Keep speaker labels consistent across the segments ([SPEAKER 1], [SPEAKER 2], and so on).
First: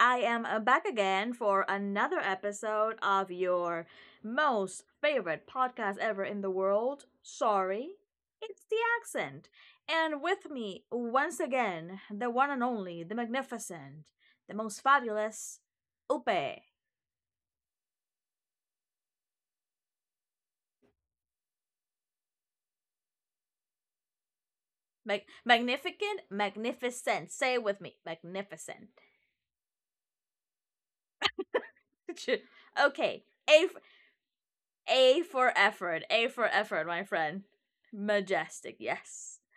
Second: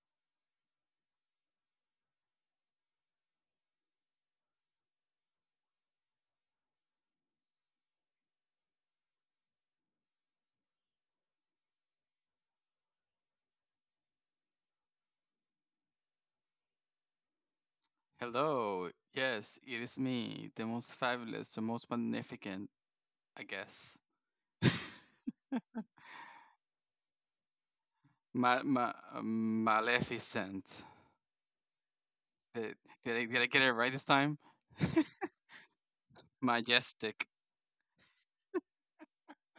[SPEAKER 1] I am back again for another episode of your most favorite podcast ever in the world. Sorry, it's the accent. And with me, once again, the one and only, the magnificent, the most fabulous, Upe.
[SPEAKER 2] Hello. Yes, it is me, the most fabulous, the most magnificent, I guess.
[SPEAKER 1] Magnificent, magnificent. Say it with me, magnificent.
[SPEAKER 2] Maleficent. Did, I,
[SPEAKER 1] Okay,
[SPEAKER 2] did I get
[SPEAKER 1] a
[SPEAKER 2] it right this time?
[SPEAKER 1] A for effort. A for effort, my
[SPEAKER 2] Majestic.
[SPEAKER 1] friend. Majestic, yes.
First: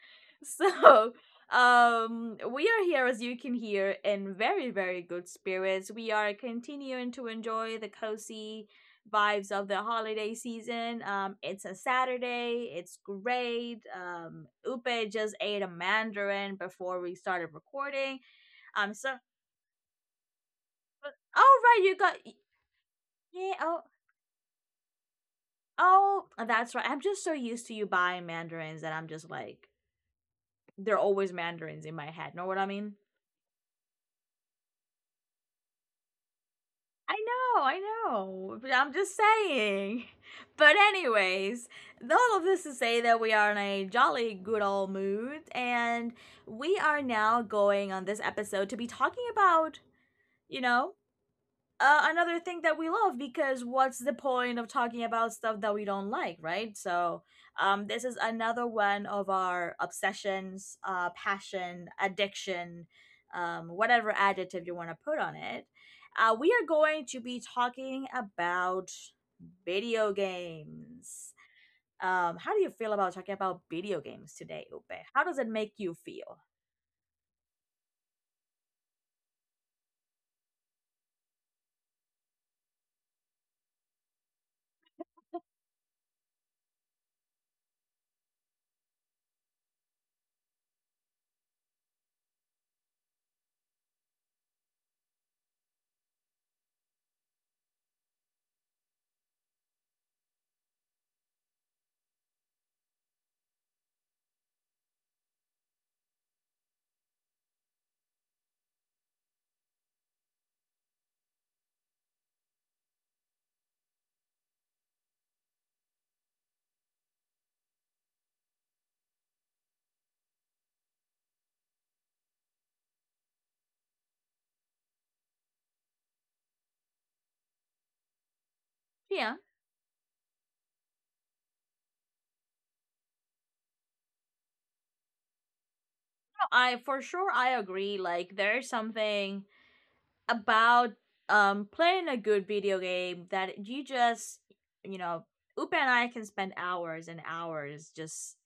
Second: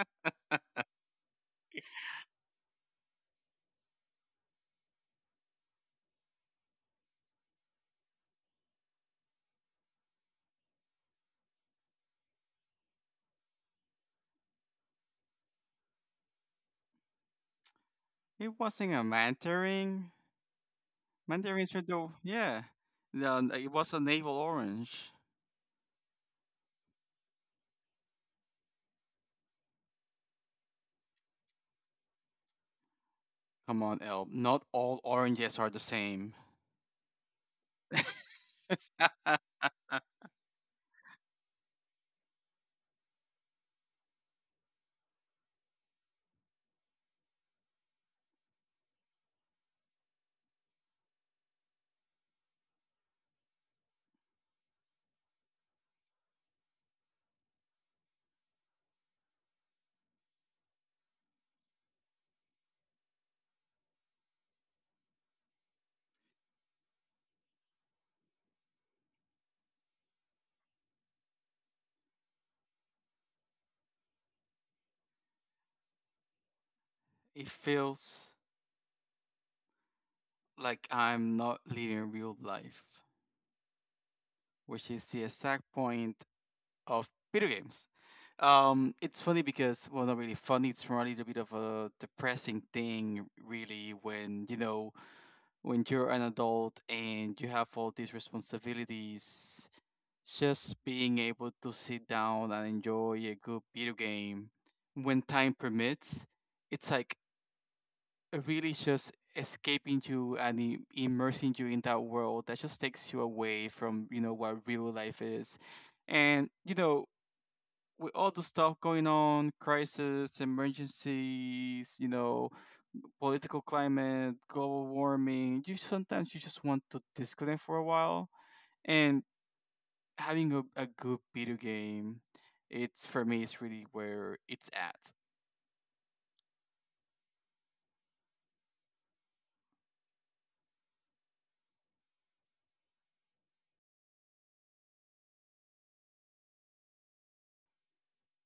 [SPEAKER 1] So, we are here, as you can hear, in very, very good spirits. We are continuing to enjoy the cozy vibes of the holiday season. It's a Saturday. It's great. Upe just ate a mandarin before we started recording.
[SPEAKER 2] It
[SPEAKER 1] Um,
[SPEAKER 2] wasn't a
[SPEAKER 1] so,
[SPEAKER 2] Mandarin.
[SPEAKER 1] oh
[SPEAKER 2] Mandarins
[SPEAKER 1] right,
[SPEAKER 2] are
[SPEAKER 1] you
[SPEAKER 2] the
[SPEAKER 1] got
[SPEAKER 2] yeah. No,
[SPEAKER 1] yeah.
[SPEAKER 2] it
[SPEAKER 1] Oh,
[SPEAKER 2] was a navel orange.
[SPEAKER 1] Oh, that's right. I'm just so used to you buying mandarins that I'm just like, they're always mandarins in my head. Know what I mean?
[SPEAKER 2] Come on, Elb. Not all oranges are the same.
[SPEAKER 1] I know, I know. But I'm just saying. But anyways, all of this to say that we are in a jolly good old mood and we are now going on this episode to be talking about, you know, another thing that we love because what's the point of talking about stuff that we don't like, right? This is another one of our obsessions, passion, addiction, whatever adjective you want to put on it. We are going to be talking about video games. How do you feel about talking about video games today, Upe? How does it make you feel?
[SPEAKER 2] It feels like I'm not living real life, which is the exact point of video games. It's funny because, well, not really funny. It's really a bit of a depressing thing, really, when you know when you're an adult and you have all these responsibilities. Just being able to sit down and enjoy a good video game when time permits, it's like really just escaping you and immersing you in that world that just takes you away from you know what real life is, and you know, with all the stuff going on: crisis, emergencies, you know, political climate, global warming, you sometimes you just want to disconnect for a while. And
[SPEAKER 1] Yeah,
[SPEAKER 2] having a good video game, it's for me, it's really where it's at.
[SPEAKER 1] no, I for sure I agree. Like there's something about playing a good video game that you just you know Upa and I can spend hours and hours just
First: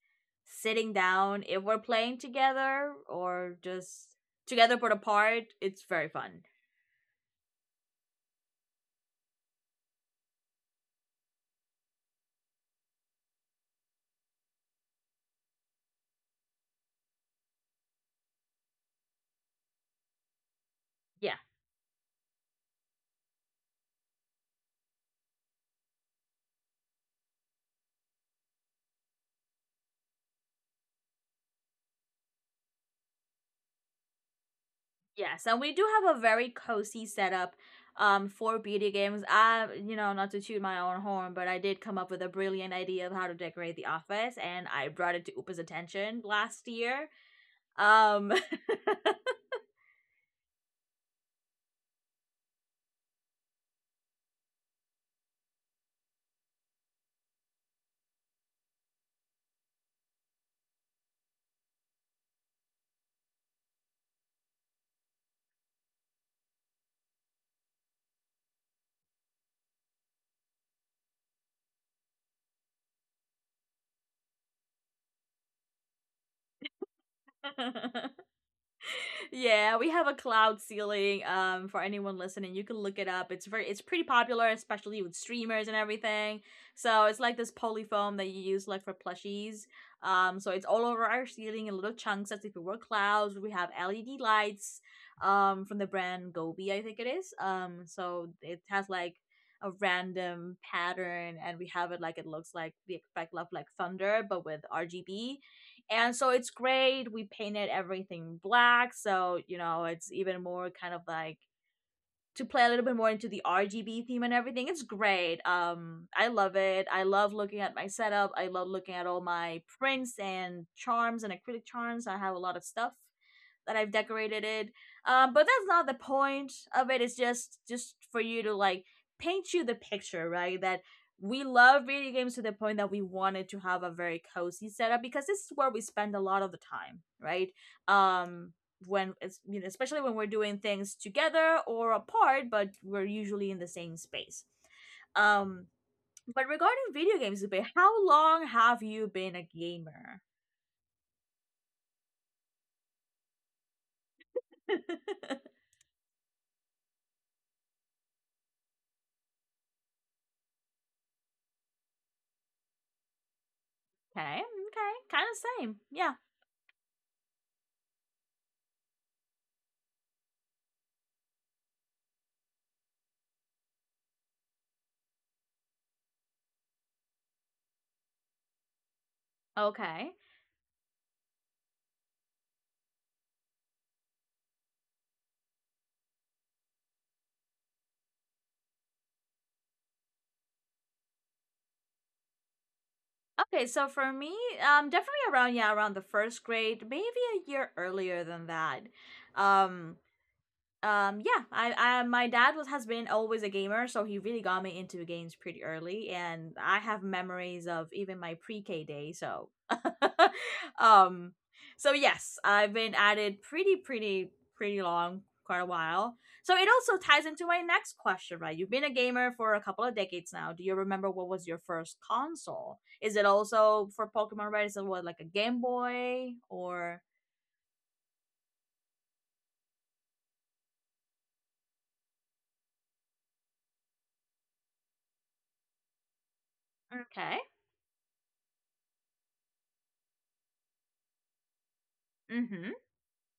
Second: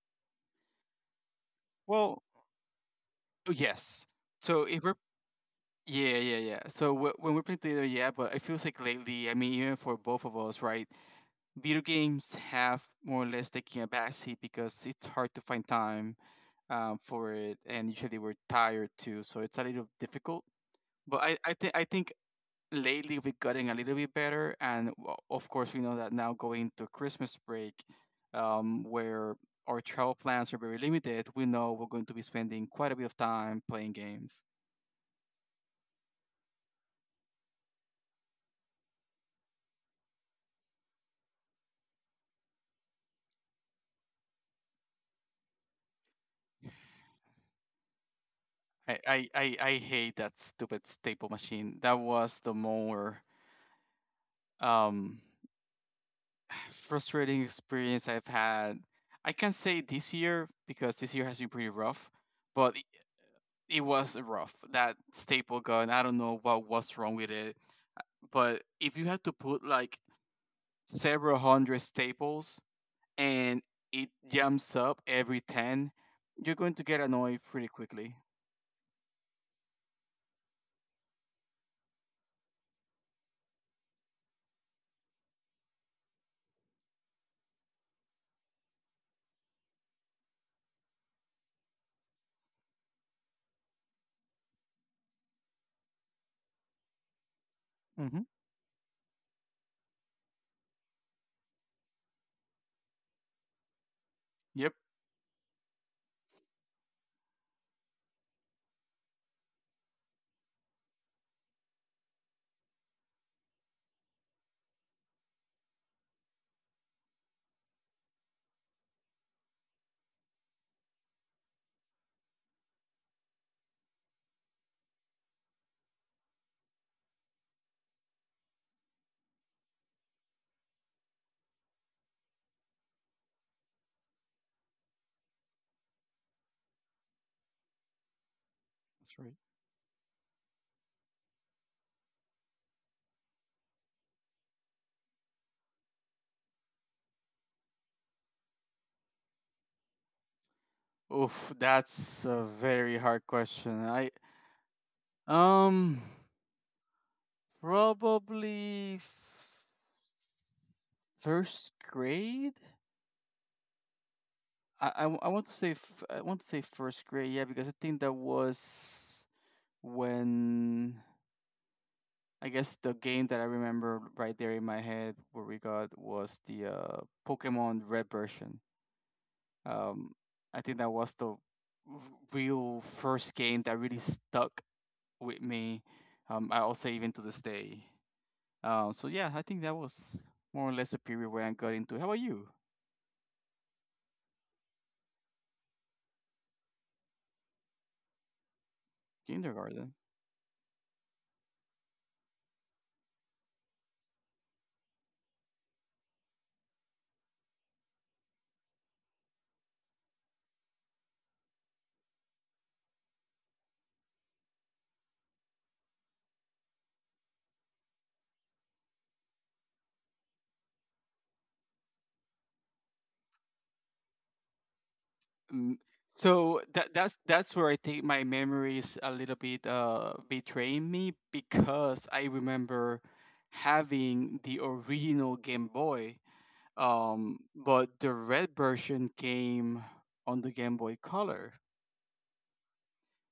[SPEAKER 1] sitting down if we're playing
[SPEAKER 2] Well,
[SPEAKER 1] together or
[SPEAKER 2] yes.
[SPEAKER 1] just
[SPEAKER 2] So
[SPEAKER 1] together
[SPEAKER 2] if
[SPEAKER 1] put
[SPEAKER 2] we're
[SPEAKER 1] apart it's very
[SPEAKER 2] yeah, yeah,
[SPEAKER 1] fun,
[SPEAKER 2] yeah. So when we're playing together, yeah, but it feels like lately, I mean, even for both of us, right? Video games have more or less taken a backseat because it's hard to find time for it, and usually we're tired too, so it's a little difficult. But
[SPEAKER 1] yeah.
[SPEAKER 2] I think lately we're getting a little bit better, and of course we know that now going to Christmas break, where our travel plans are very limited, we know we're going to be spending quite a bit of time playing games.
[SPEAKER 1] Yes, and we do have a very cozy setup for video games. I, you know, not to toot my own horn, but I did come up with a brilliant idea of how to decorate the office, and I brought it to Upa's attention last year. Um,
[SPEAKER 2] I hate that stupid staple machine. That was the more um, frustrating experience I've had. I can say this year because this year has been pretty rough, but it was rough. That staple gun, I don't know what was wrong with it, but if you had to put like several hundred staples and it jumps up every 10, you're going to get annoyed pretty quickly.
[SPEAKER 1] yeah, we have a cloud ceiling. For anyone listening, you can look it up. It's very, it's pretty popular, especially with streamers and everything. So it's like this polyfoam that you use like for plushies. So it's all over our ceiling in little chunks as if it were clouds. We have LED lights, from the brand Gobi, I think it is.
[SPEAKER 2] Mm-hmm.
[SPEAKER 1] So it has like a random pattern, and we have it like it looks like the effect of like thunder, but with
[SPEAKER 2] Yep.
[SPEAKER 1] RGB, and so it's great. We painted everything black, so you know it's even more kind of like to play a little bit more into the RGB theme and everything. It's great. I love it. I love looking at my setup. I love looking at all my prints and charms and acrylic charms. I have a lot of stuff that I've decorated it. But that's not the point of it. It's just for you to like paint you the picture, right? That we love video games to the point that we wanted to have a very cozy setup because this is where we spend a lot of the time, right? Um, when
[SPEAKER 2] That's right.
[SPEAKER 1] it's you know, especially when we're doing things together or apart, but we're usually in the same space. Um, but regarding video games, Zubin, how long have you been a gamer?
[SPEAKER 2] Oof, that's a very hard question. I
[SPEAKER 1] Okay,
[SPEAKER 2] um Probably first grade.
[SPEAKER 1] okay,
[SPEAKER 2] I I
[SPEAKER 1] kind
[SPEAKER 2] I want to
[SPEAKER 1] of same.
[SPEAKER 2] say
[SPEAKER 1] Yeah,
[SPEAKER 2] I want to say first grade, yeah, because I think that was when, I guess, the game that I remember right there in my head where we got was the Pokemon Red version.
[SPEAKER 1] okay.
[SPEAKER 2] Um, I think that was the real first game that really stuck with me. I'll say even to this day. So yeah, I think that was more or less the period where I got into. How about you,
[SPEAKER 1] Okay, so for me, definitely around yeah, around the first grade, maybe a year earlier than that. Um,
[SPEAKER 2] kindergarten?
[SPEAKER 1] yeah, I my dad was has been always a gamer, so he really got me into games pretty early, and I have memories of even my pre-k day, so um, so yes, I've been at it pretty long, quite a while. So it also ties into my next question, right? You've been a gamer for a couple of decades now. Do you remember what was your first console? Is it also for Pokemon? Right? Is it what, like a Game
[SPEAKER 2] Mm.
[SPEAKER 1] Boy
[SPEAKER 2] So
[SPEAKER 1] or
[SPEAKER 2] that's where I think my memories a little bit betraying me because I remember having the original Game Boy,
[SPEAKER 1] okay,
[SPEAKER 2] but the red version came on the Game Boy Color.
[SPEAKER 1] mm-hmm.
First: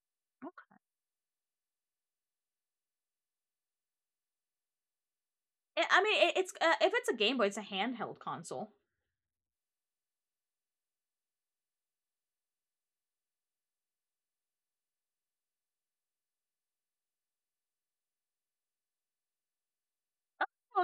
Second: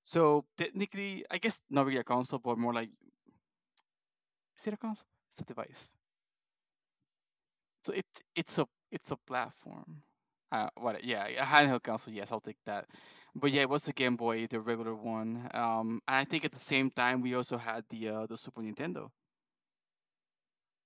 [SPEAKER 2] So technically, I guess not really a console, but more like, is it a console? It's a
[SPEAKER 1] I
[SPEAKER 2] device.
[SPEAKER 1] I mean, it's if it's a Game Boy, it's a
[SPEAKER 2] So
[SPEAKER 1] handheld
[SPEAKER 2] it's a,
[SPEAKER 1] console.
[SPEAKER 2] it's a platform. What? Yeah, a handheld console. Yes, I'll take that. But yeah, it was the Game Boy, the regular one. And I think at the same time we also had the Super Nintendo.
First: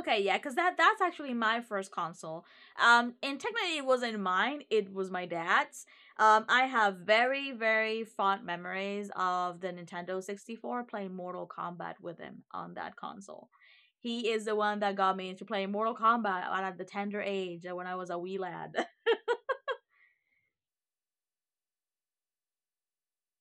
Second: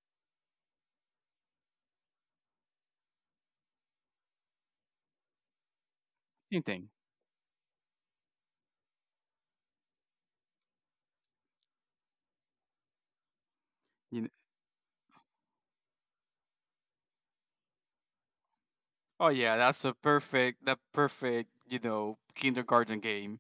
[SPEAKER 1] Okay, yeah, because that's actually my first console. And technically, it wasn't mine; it was my dad's. I
[SPEAKER 2] Same thing.
[SPEAKER 1] have very very fond memories of the Nintendo 64 playing Mortal Kombat with him on that console.
[SPEAKER 2] You
[SPEAKER 1] He
[SPEAKER 2] kn-
[SPEAKER 1] is the one that got me into playing Mortal Kombat at the tender age when I was a wee lad.
[SPEAKER 2] oh yeah, that's a perfect, that perfect, you know, kindergarten game.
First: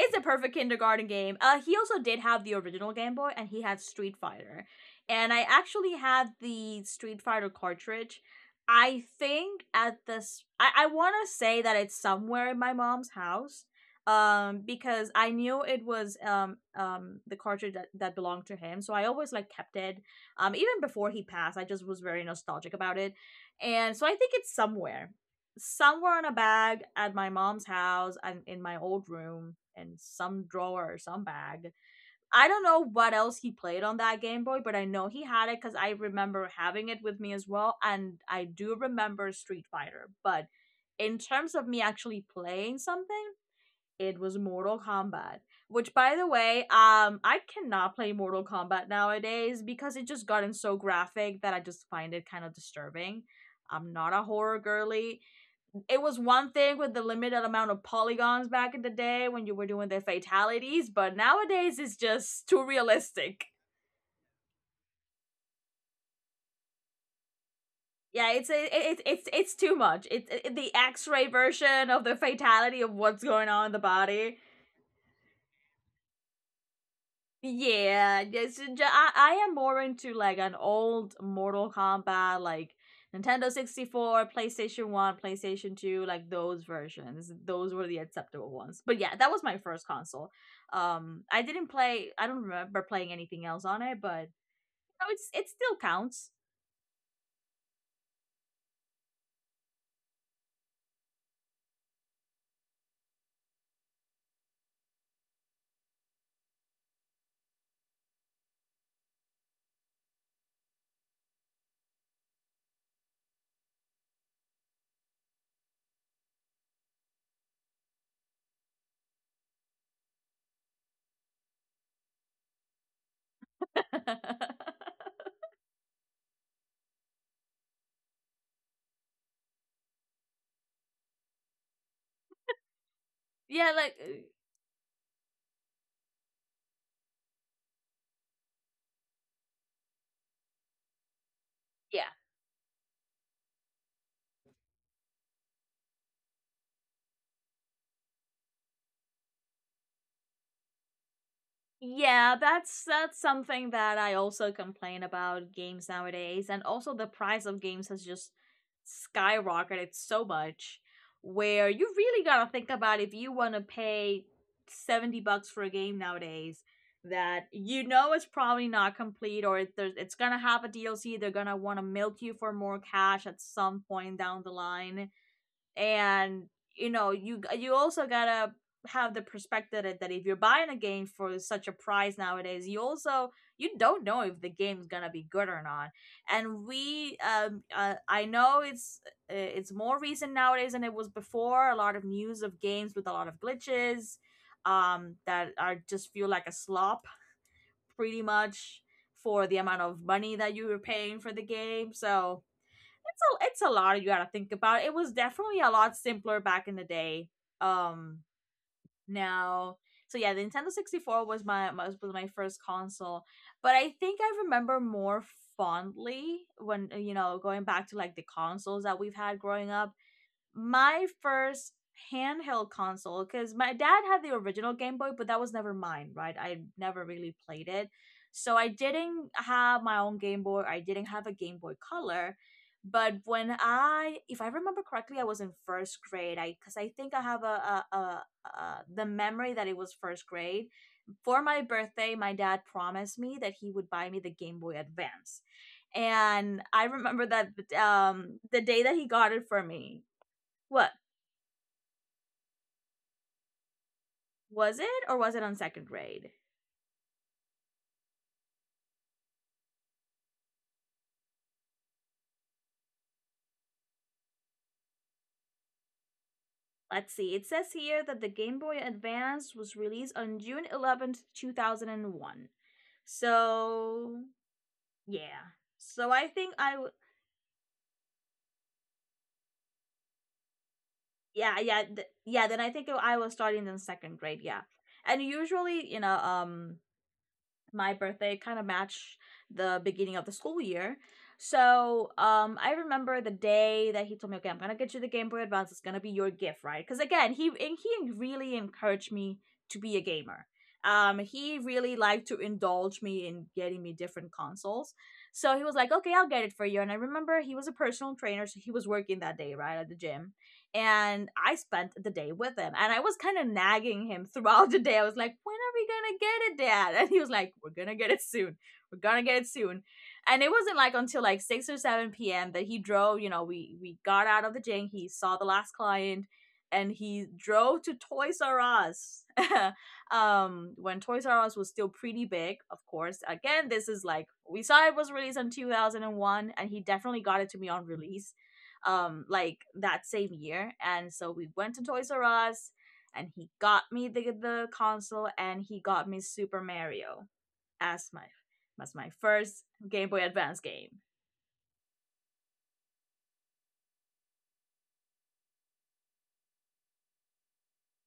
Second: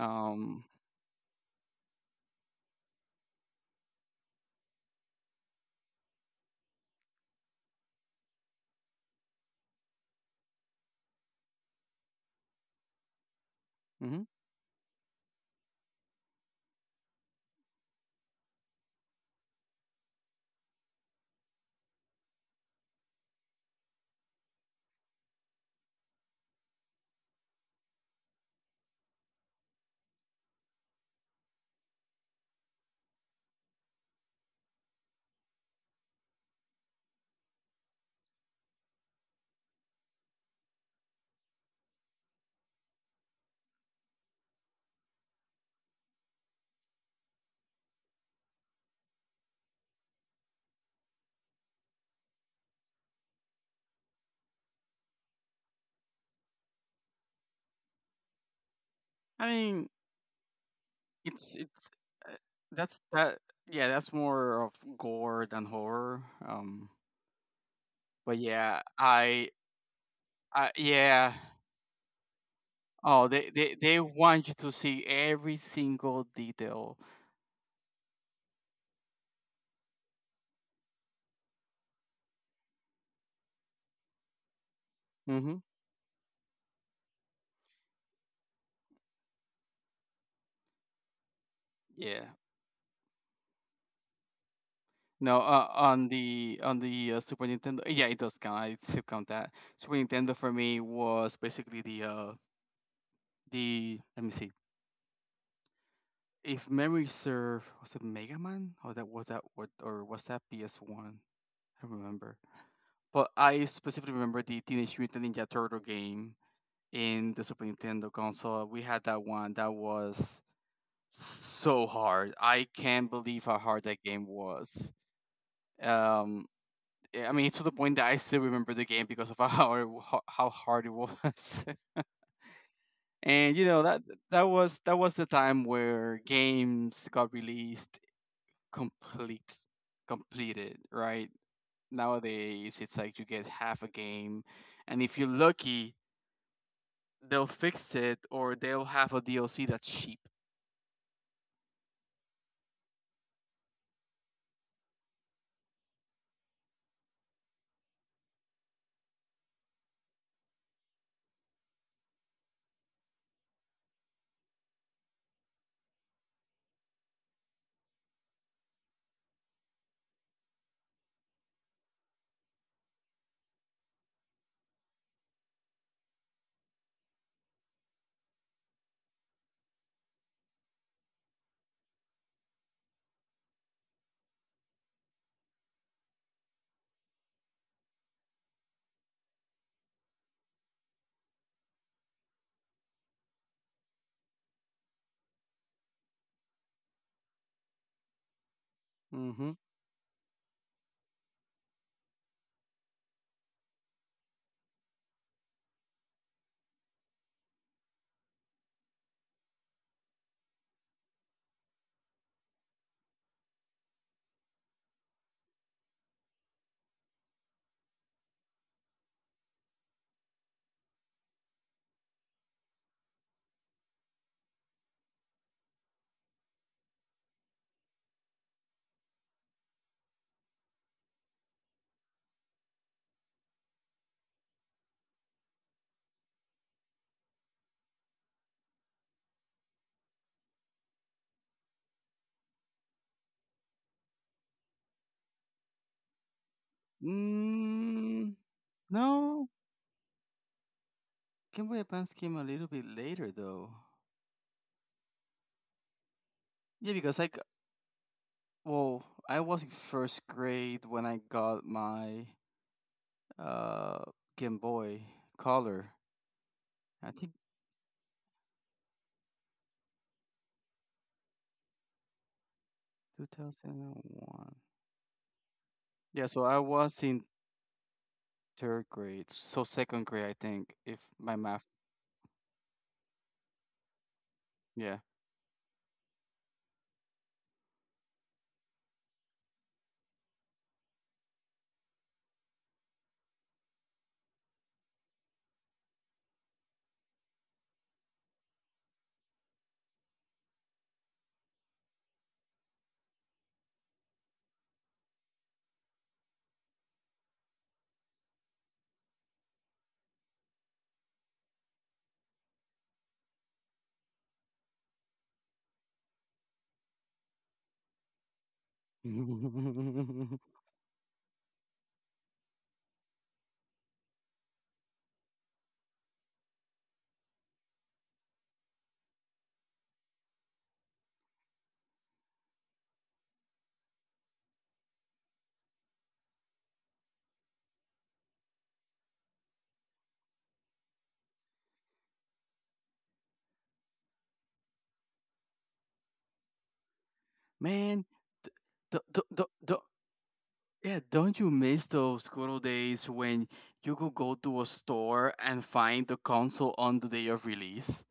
[SPEAKER 1] It's a perfect kindergarten game. He also did have the original Game Boy, and he had Street Fighter. And I actually had the Street Fighter cartridge. I think at this, I want to say that it's somewhere in my mom's house,
[SPEAKER 2] mhm.
[SPEAKER 1] because I knew it was the cartridge that belonged to him. So I always like kept it. Even before he passed, I just was very nostalgic about it, and so I think it's somewhere some were in a bag at my mom's house and in my old room in some drawer or some bag. I don't know what else he played on that Game Boy, but I know he had it because I remember having it with me as well. And I do remember Street Fighter. But in terms of me actually playing something, it was Mortal Kombat. Which, by the way, I cannot play Mortal Kombat nowadays because it just gotten so graphic that I just find it kind of disturbing. I'm not a horror girly, it was one thing with the limited amount of polygons back in the day when
[SPEAKER 2] I
[SPEAKER 1] you were doing
[SPEAKER 2] mean,
[SPEAKER 1] the fatalities, but nowadays
[SPEAKER 2] it's
[SPEAKER 1] it's
[SPEAKER 2] uh,
[SPEAKER 1] just too
[SPEAKER 2] that's that
[SPEAKER 1] realistic.
[SPEAKER 2] yeah, that's more of gore than horror. Um,
[SPEAKER 1] Yeah,
[SPEAKER 2] but yeah,
[SPEAKER 1] it's too much.
[SPEAKER 2] I
[SPEAKER 1] The X-ray
[SPEAKER 2] yeah.
[SPEAKER 1] version of the fatality of what's
[SPEAKER 2] Oh,
[SPEAKER 1] going on in the
[SPEAKER 2] they
[SPEAKER 1] body.
[SPEAKER 2] want you to see every single detail.
[SPEAKER 1] Yeah, yes, I am more into like an old Mortal Kombat, like Nintendo 64, PlayStation 1,
[SPEAKER 2] Hmm.
[SPEAKER 1] PlayStation 2, like those versions. Those were the acceptable ones. But yeah, that was my first console. Um,
[SPEAKER 2] Yeah.
[SPEAKER 1] I don't remember playing anything else on it, but no, it's
[SPEAKER 2] No,
[SPEAKER 1] it still
[SPEAKER 2] on
[SPEAKER 1] counts.
[SPEAKER 2] the Super Nintendo, yeah, it does count. I still count that. Super Nintendo for me was basically the let me see. If memory serve, was it Mega Man, or that was that what, or was that PS One? I don't remember. But I specifically remember the Teenage Mutant Ninja Turtle game in the Super Nintendo console. We had that one. That was so hard. I can't believe how hard that game was. Um, eh, I mean, to the point that I still remember the game because of how hard it was. And you
[SPEAKER 1] Yeah,
[SPEAKER 2] know
[SPEAKER 1] like
[SPEAKER 2] that that was, that was the time where games got released complete, completed. Right,
[SPEAKER 1] yeah.
[SPEAKER 2] nowadays it's like you get half a game, and if you're lucky, they'll fix it or they'll have a DLC that's cheap.
[SPEAKER 1] Yeah, that's something that I also complain about games nowadays, and also the price of games has just skyrocketed so much, where you really gotta think about if you want to pay $70 for a game nowadays that you know it's probably not complete, it's gonna have a DLC. They're gonna want to milk you for more cash at some point down the line, and you know you also gotta have the perspective that if you're buying a game for such a price nowadays, you also you don't know if the game's gonna be good or not. And we I know it's more recent nowadays than it was before, a lot of news of games with a lot of glitches that are just feel like a slop pretty much for
[SPEAKER 2] Mm-hmm.
[SPEAKER 1] the amount of money that you were paying for the game. So it's a, it's a lot you gotta think about. It was definitely a lot simpler back in the day. Um, now, so yeah, the Nintendo 64 was was my first console, but I think I remember more fondly when you know going back to like the consoles that we've had growing up, my first handheld console, because my dad had the original Game Boy, but that was never mine, right? I never really played it. So I didn't have my own Game Boy. I didn't have a Game Boy Color. But when I, if I remember correctly, I was in first grade. Because I think I have a the memory that it was first grade. For my birthday, my dad promised me that he would buy me the Game Boy Advance, and I remember that
[SPEAKER 2] Mm,
[SPEAKER 1] the day that he got it
[SPEAKER 2] no,
[SPEAKER 1] for me. What?
[SPEAKER 2] Game Boy Advance came a little bit later though.
[SPEAKER 1] Was it or was it on second grade?
[SPEAKER 2] Yeah, because like, well, I was in first grade when I got my uh Game Boy Color. I
[SPEAKER 1] Let's
[SPEAKER 2] think
[SPEAKER 1] see. It says here that the Game Boy Advance was released on June 11th, 2001. So,
[SPEAKER 2] 2001.
[SPEAKER 1] yeah. So
[SPEAKER 2] Yeah,
[SPEAKER 1] I
[SPEAKER 2] so
[SPEAKER 1] think
[SPEAKER 2] I
[SPEAKER 1] I w-
[SPEAKER 2] was in third grade, so second grade, I think, if my math,
[SPEAKER 1] yeah, yeah, then I think I was starting in second grade, yeah.
[SPEAKER 2] yeah.
[SPEAKER 1] And usually, you know, my birthday kind of matched the beginning of the school year. So I remember the day that he told me, "Okay, I'm gonna get you the Game Boy Advance. It's gonna be your gift, right?" Because again, he really encouraged me to be a gamer. He really liked to indulge me in getting me different consoles. So he was like, "Okay, I'll get it for you." And I remember he was a personal trainer, so he was working that day, right, at the gym and I spent the day with him. And I was kind of nagging him throughout the day. I was like, when are we gonna get it, Dad? And he was like, we're gonna get it soon. We're gonna get it soon.
[SPEAKER 2] Man,
[SPEAKER 1] And it wasn't until like 6 or 7 p.m. that he drove, we got out of the gym, he saw the last client, and he drove to Toys R Us. When Toys R Us was still pretty big, of course. Again, this is like we saw it was released in 2001, and he definitely got it to me on release like that same year. And so we went to Toys R Us and he got me the console, and he got me Super Mario as my
[SPEAKER 2] th- th- th-
[SPEAKER 1] first
[SPEAKER 2] th-
[SPEAKER 1] Game Boy Advance game.
[SPEAKER 2] yeah, don't you miss those good old days when you could go to a store and find the console on the day of release?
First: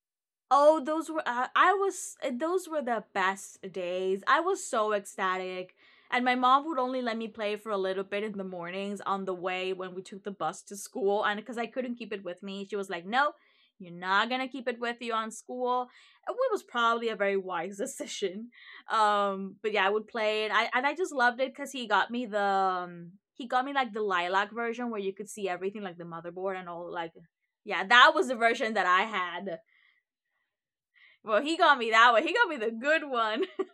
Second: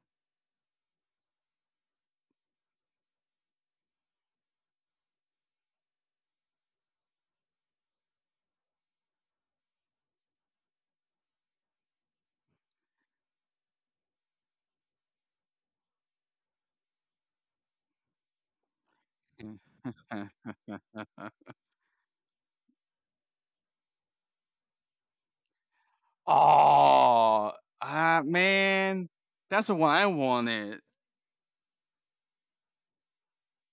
[SPEAKER 1] Oh, those were I was those were the best days. I was so ecstatic. And my mom would only let me play for a little bit in the mornings on the way when we took the bus to school, and cuz I couldn't keep it with me. She was like, "No, you're not going to keep it with you on school." It was probably a very wise decision. But yeah, I would play it. I and I just loved it cuz he got me the he got me like the lilac version where you could see everything like the motherboard and all like
[SPEAKER 2] Oh,
[SPEAKER 1] yeah, that
[SPEAKER 2] ah,
[SPEAKER 1] was the version that I
[SPEAKER 2] man,
[SPEAKER 1] had.
[SPEAKER 2] that's the one I wanted.
[SPEAKER 1] Well, he got me that way. He got me the good one.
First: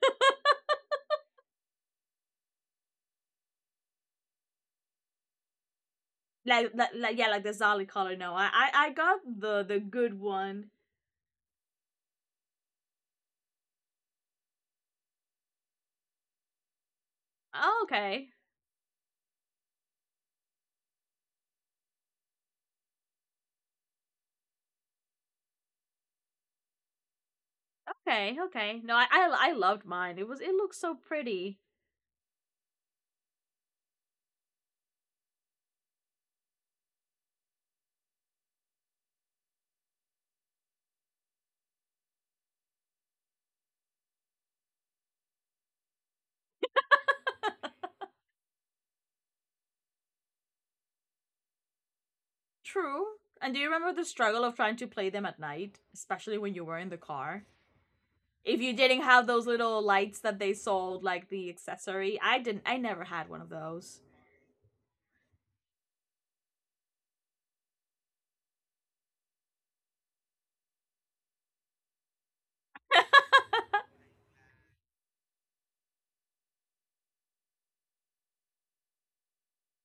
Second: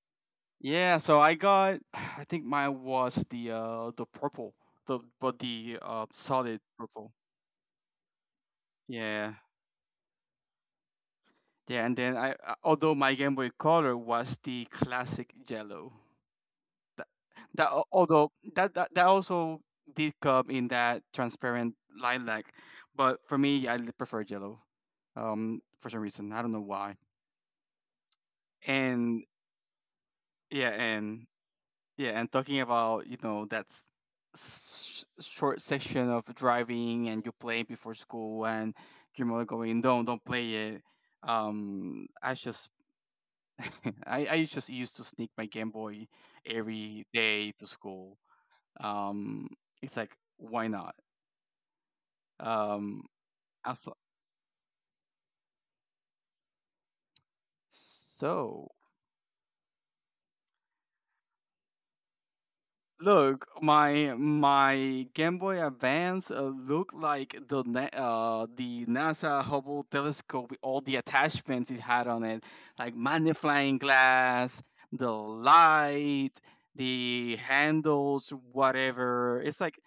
[SPEAKER 2] Yeah, so I got, I think mine was the purple, the but the solid
[SPEAKER 1] Like, like,
[SPEAKER 2] purple.
[SPEAKER 1] like yeah, like the solid color. No, I got
[SPEAKER 2] Yeah,
[SPEAKER 1] the good one.
[SPEAKER 2] yeah, and then I although my Game Boy Color was the classic yellow. That
[SPEAKER 1] Oh, okay,
[SPEAKER 2] Although that also did come in that transparent lilac, but for me I prefer yellow. For some reason I don't know why.
[SPEAKER 1] okay. No, I,
[SPEAKER 2] And
[SPEAKER 1] I, I loved mine. It was, it
[SPEAKER 2] yeah,
[SPEAKER 1] looked so
[SPEAKER 2] and
[SPEAKER 1] pretty.
[SPEAKER 2] yeah, and talking about, you know, that's short section of driving and you play before school and your mother going, don't play it." I just I just used to sneak my Game Boy every day to school. Um, it's like, why not? Um,
[SPEAKER 1] True. And do you
[SPEAKER 2] as
[SPEAKER 1] remember the struggle of trying to play them at night, especially when you were in the car? If
[SPEAKER 2] so.
[SPEAKER 1] you didn't have those little lights that they sold, like the accessory, I didn't. I never had one
[SPEAKER 2] Look,
[SPEAKER 1] of those.
[SPEAKER 2] my Game Boy Advance looked like the NASA Hubble telescope with all the attachments it had on it: like magnifying glass, the light, the handles, whatever. It's like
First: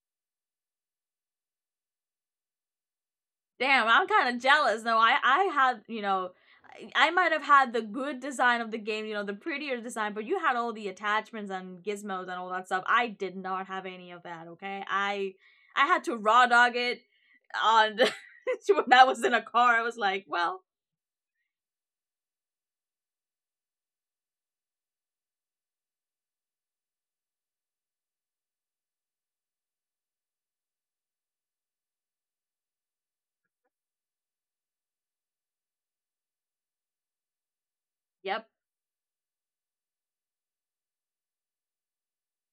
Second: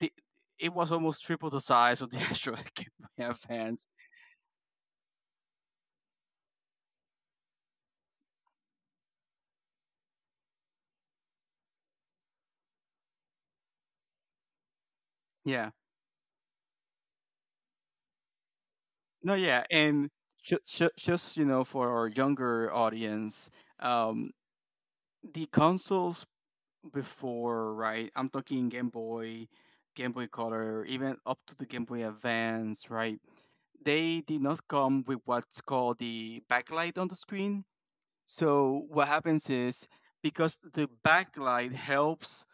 [SPEAKER 2] the it was almost triple the size of the actual Game Boy Advance.
[SPEAKER 1] Damn, I'm kind of jealous. No, I had, you know. I might have had the good design of the game, you know, the prettier design, but you had all the attachments and gizmos and all that stuff. I did not have any of that, okay?
[SPEAKER 2] Yeah.
[SPEAKER 1] I had to raw dog it on when I was
[SPEAKER 2] No,
[SPEAKER 1] in a
[SPEAKER 2] yeah,
[SPEAKER 1] car. I was
[SPEAKER 2] and
[SPEAKER 1] like, well,
[SPEAKER 2] just, you know, for our younger audience, um, the consoles before, right? I'm talking Game Boy, Game Boy Color, even up to the Game Boy Advance, right? They did not come with what's called the backlight on the screen.
[SPEAKER 1] yep,
[SPEAKER 2] So what happens is, because the backlight helps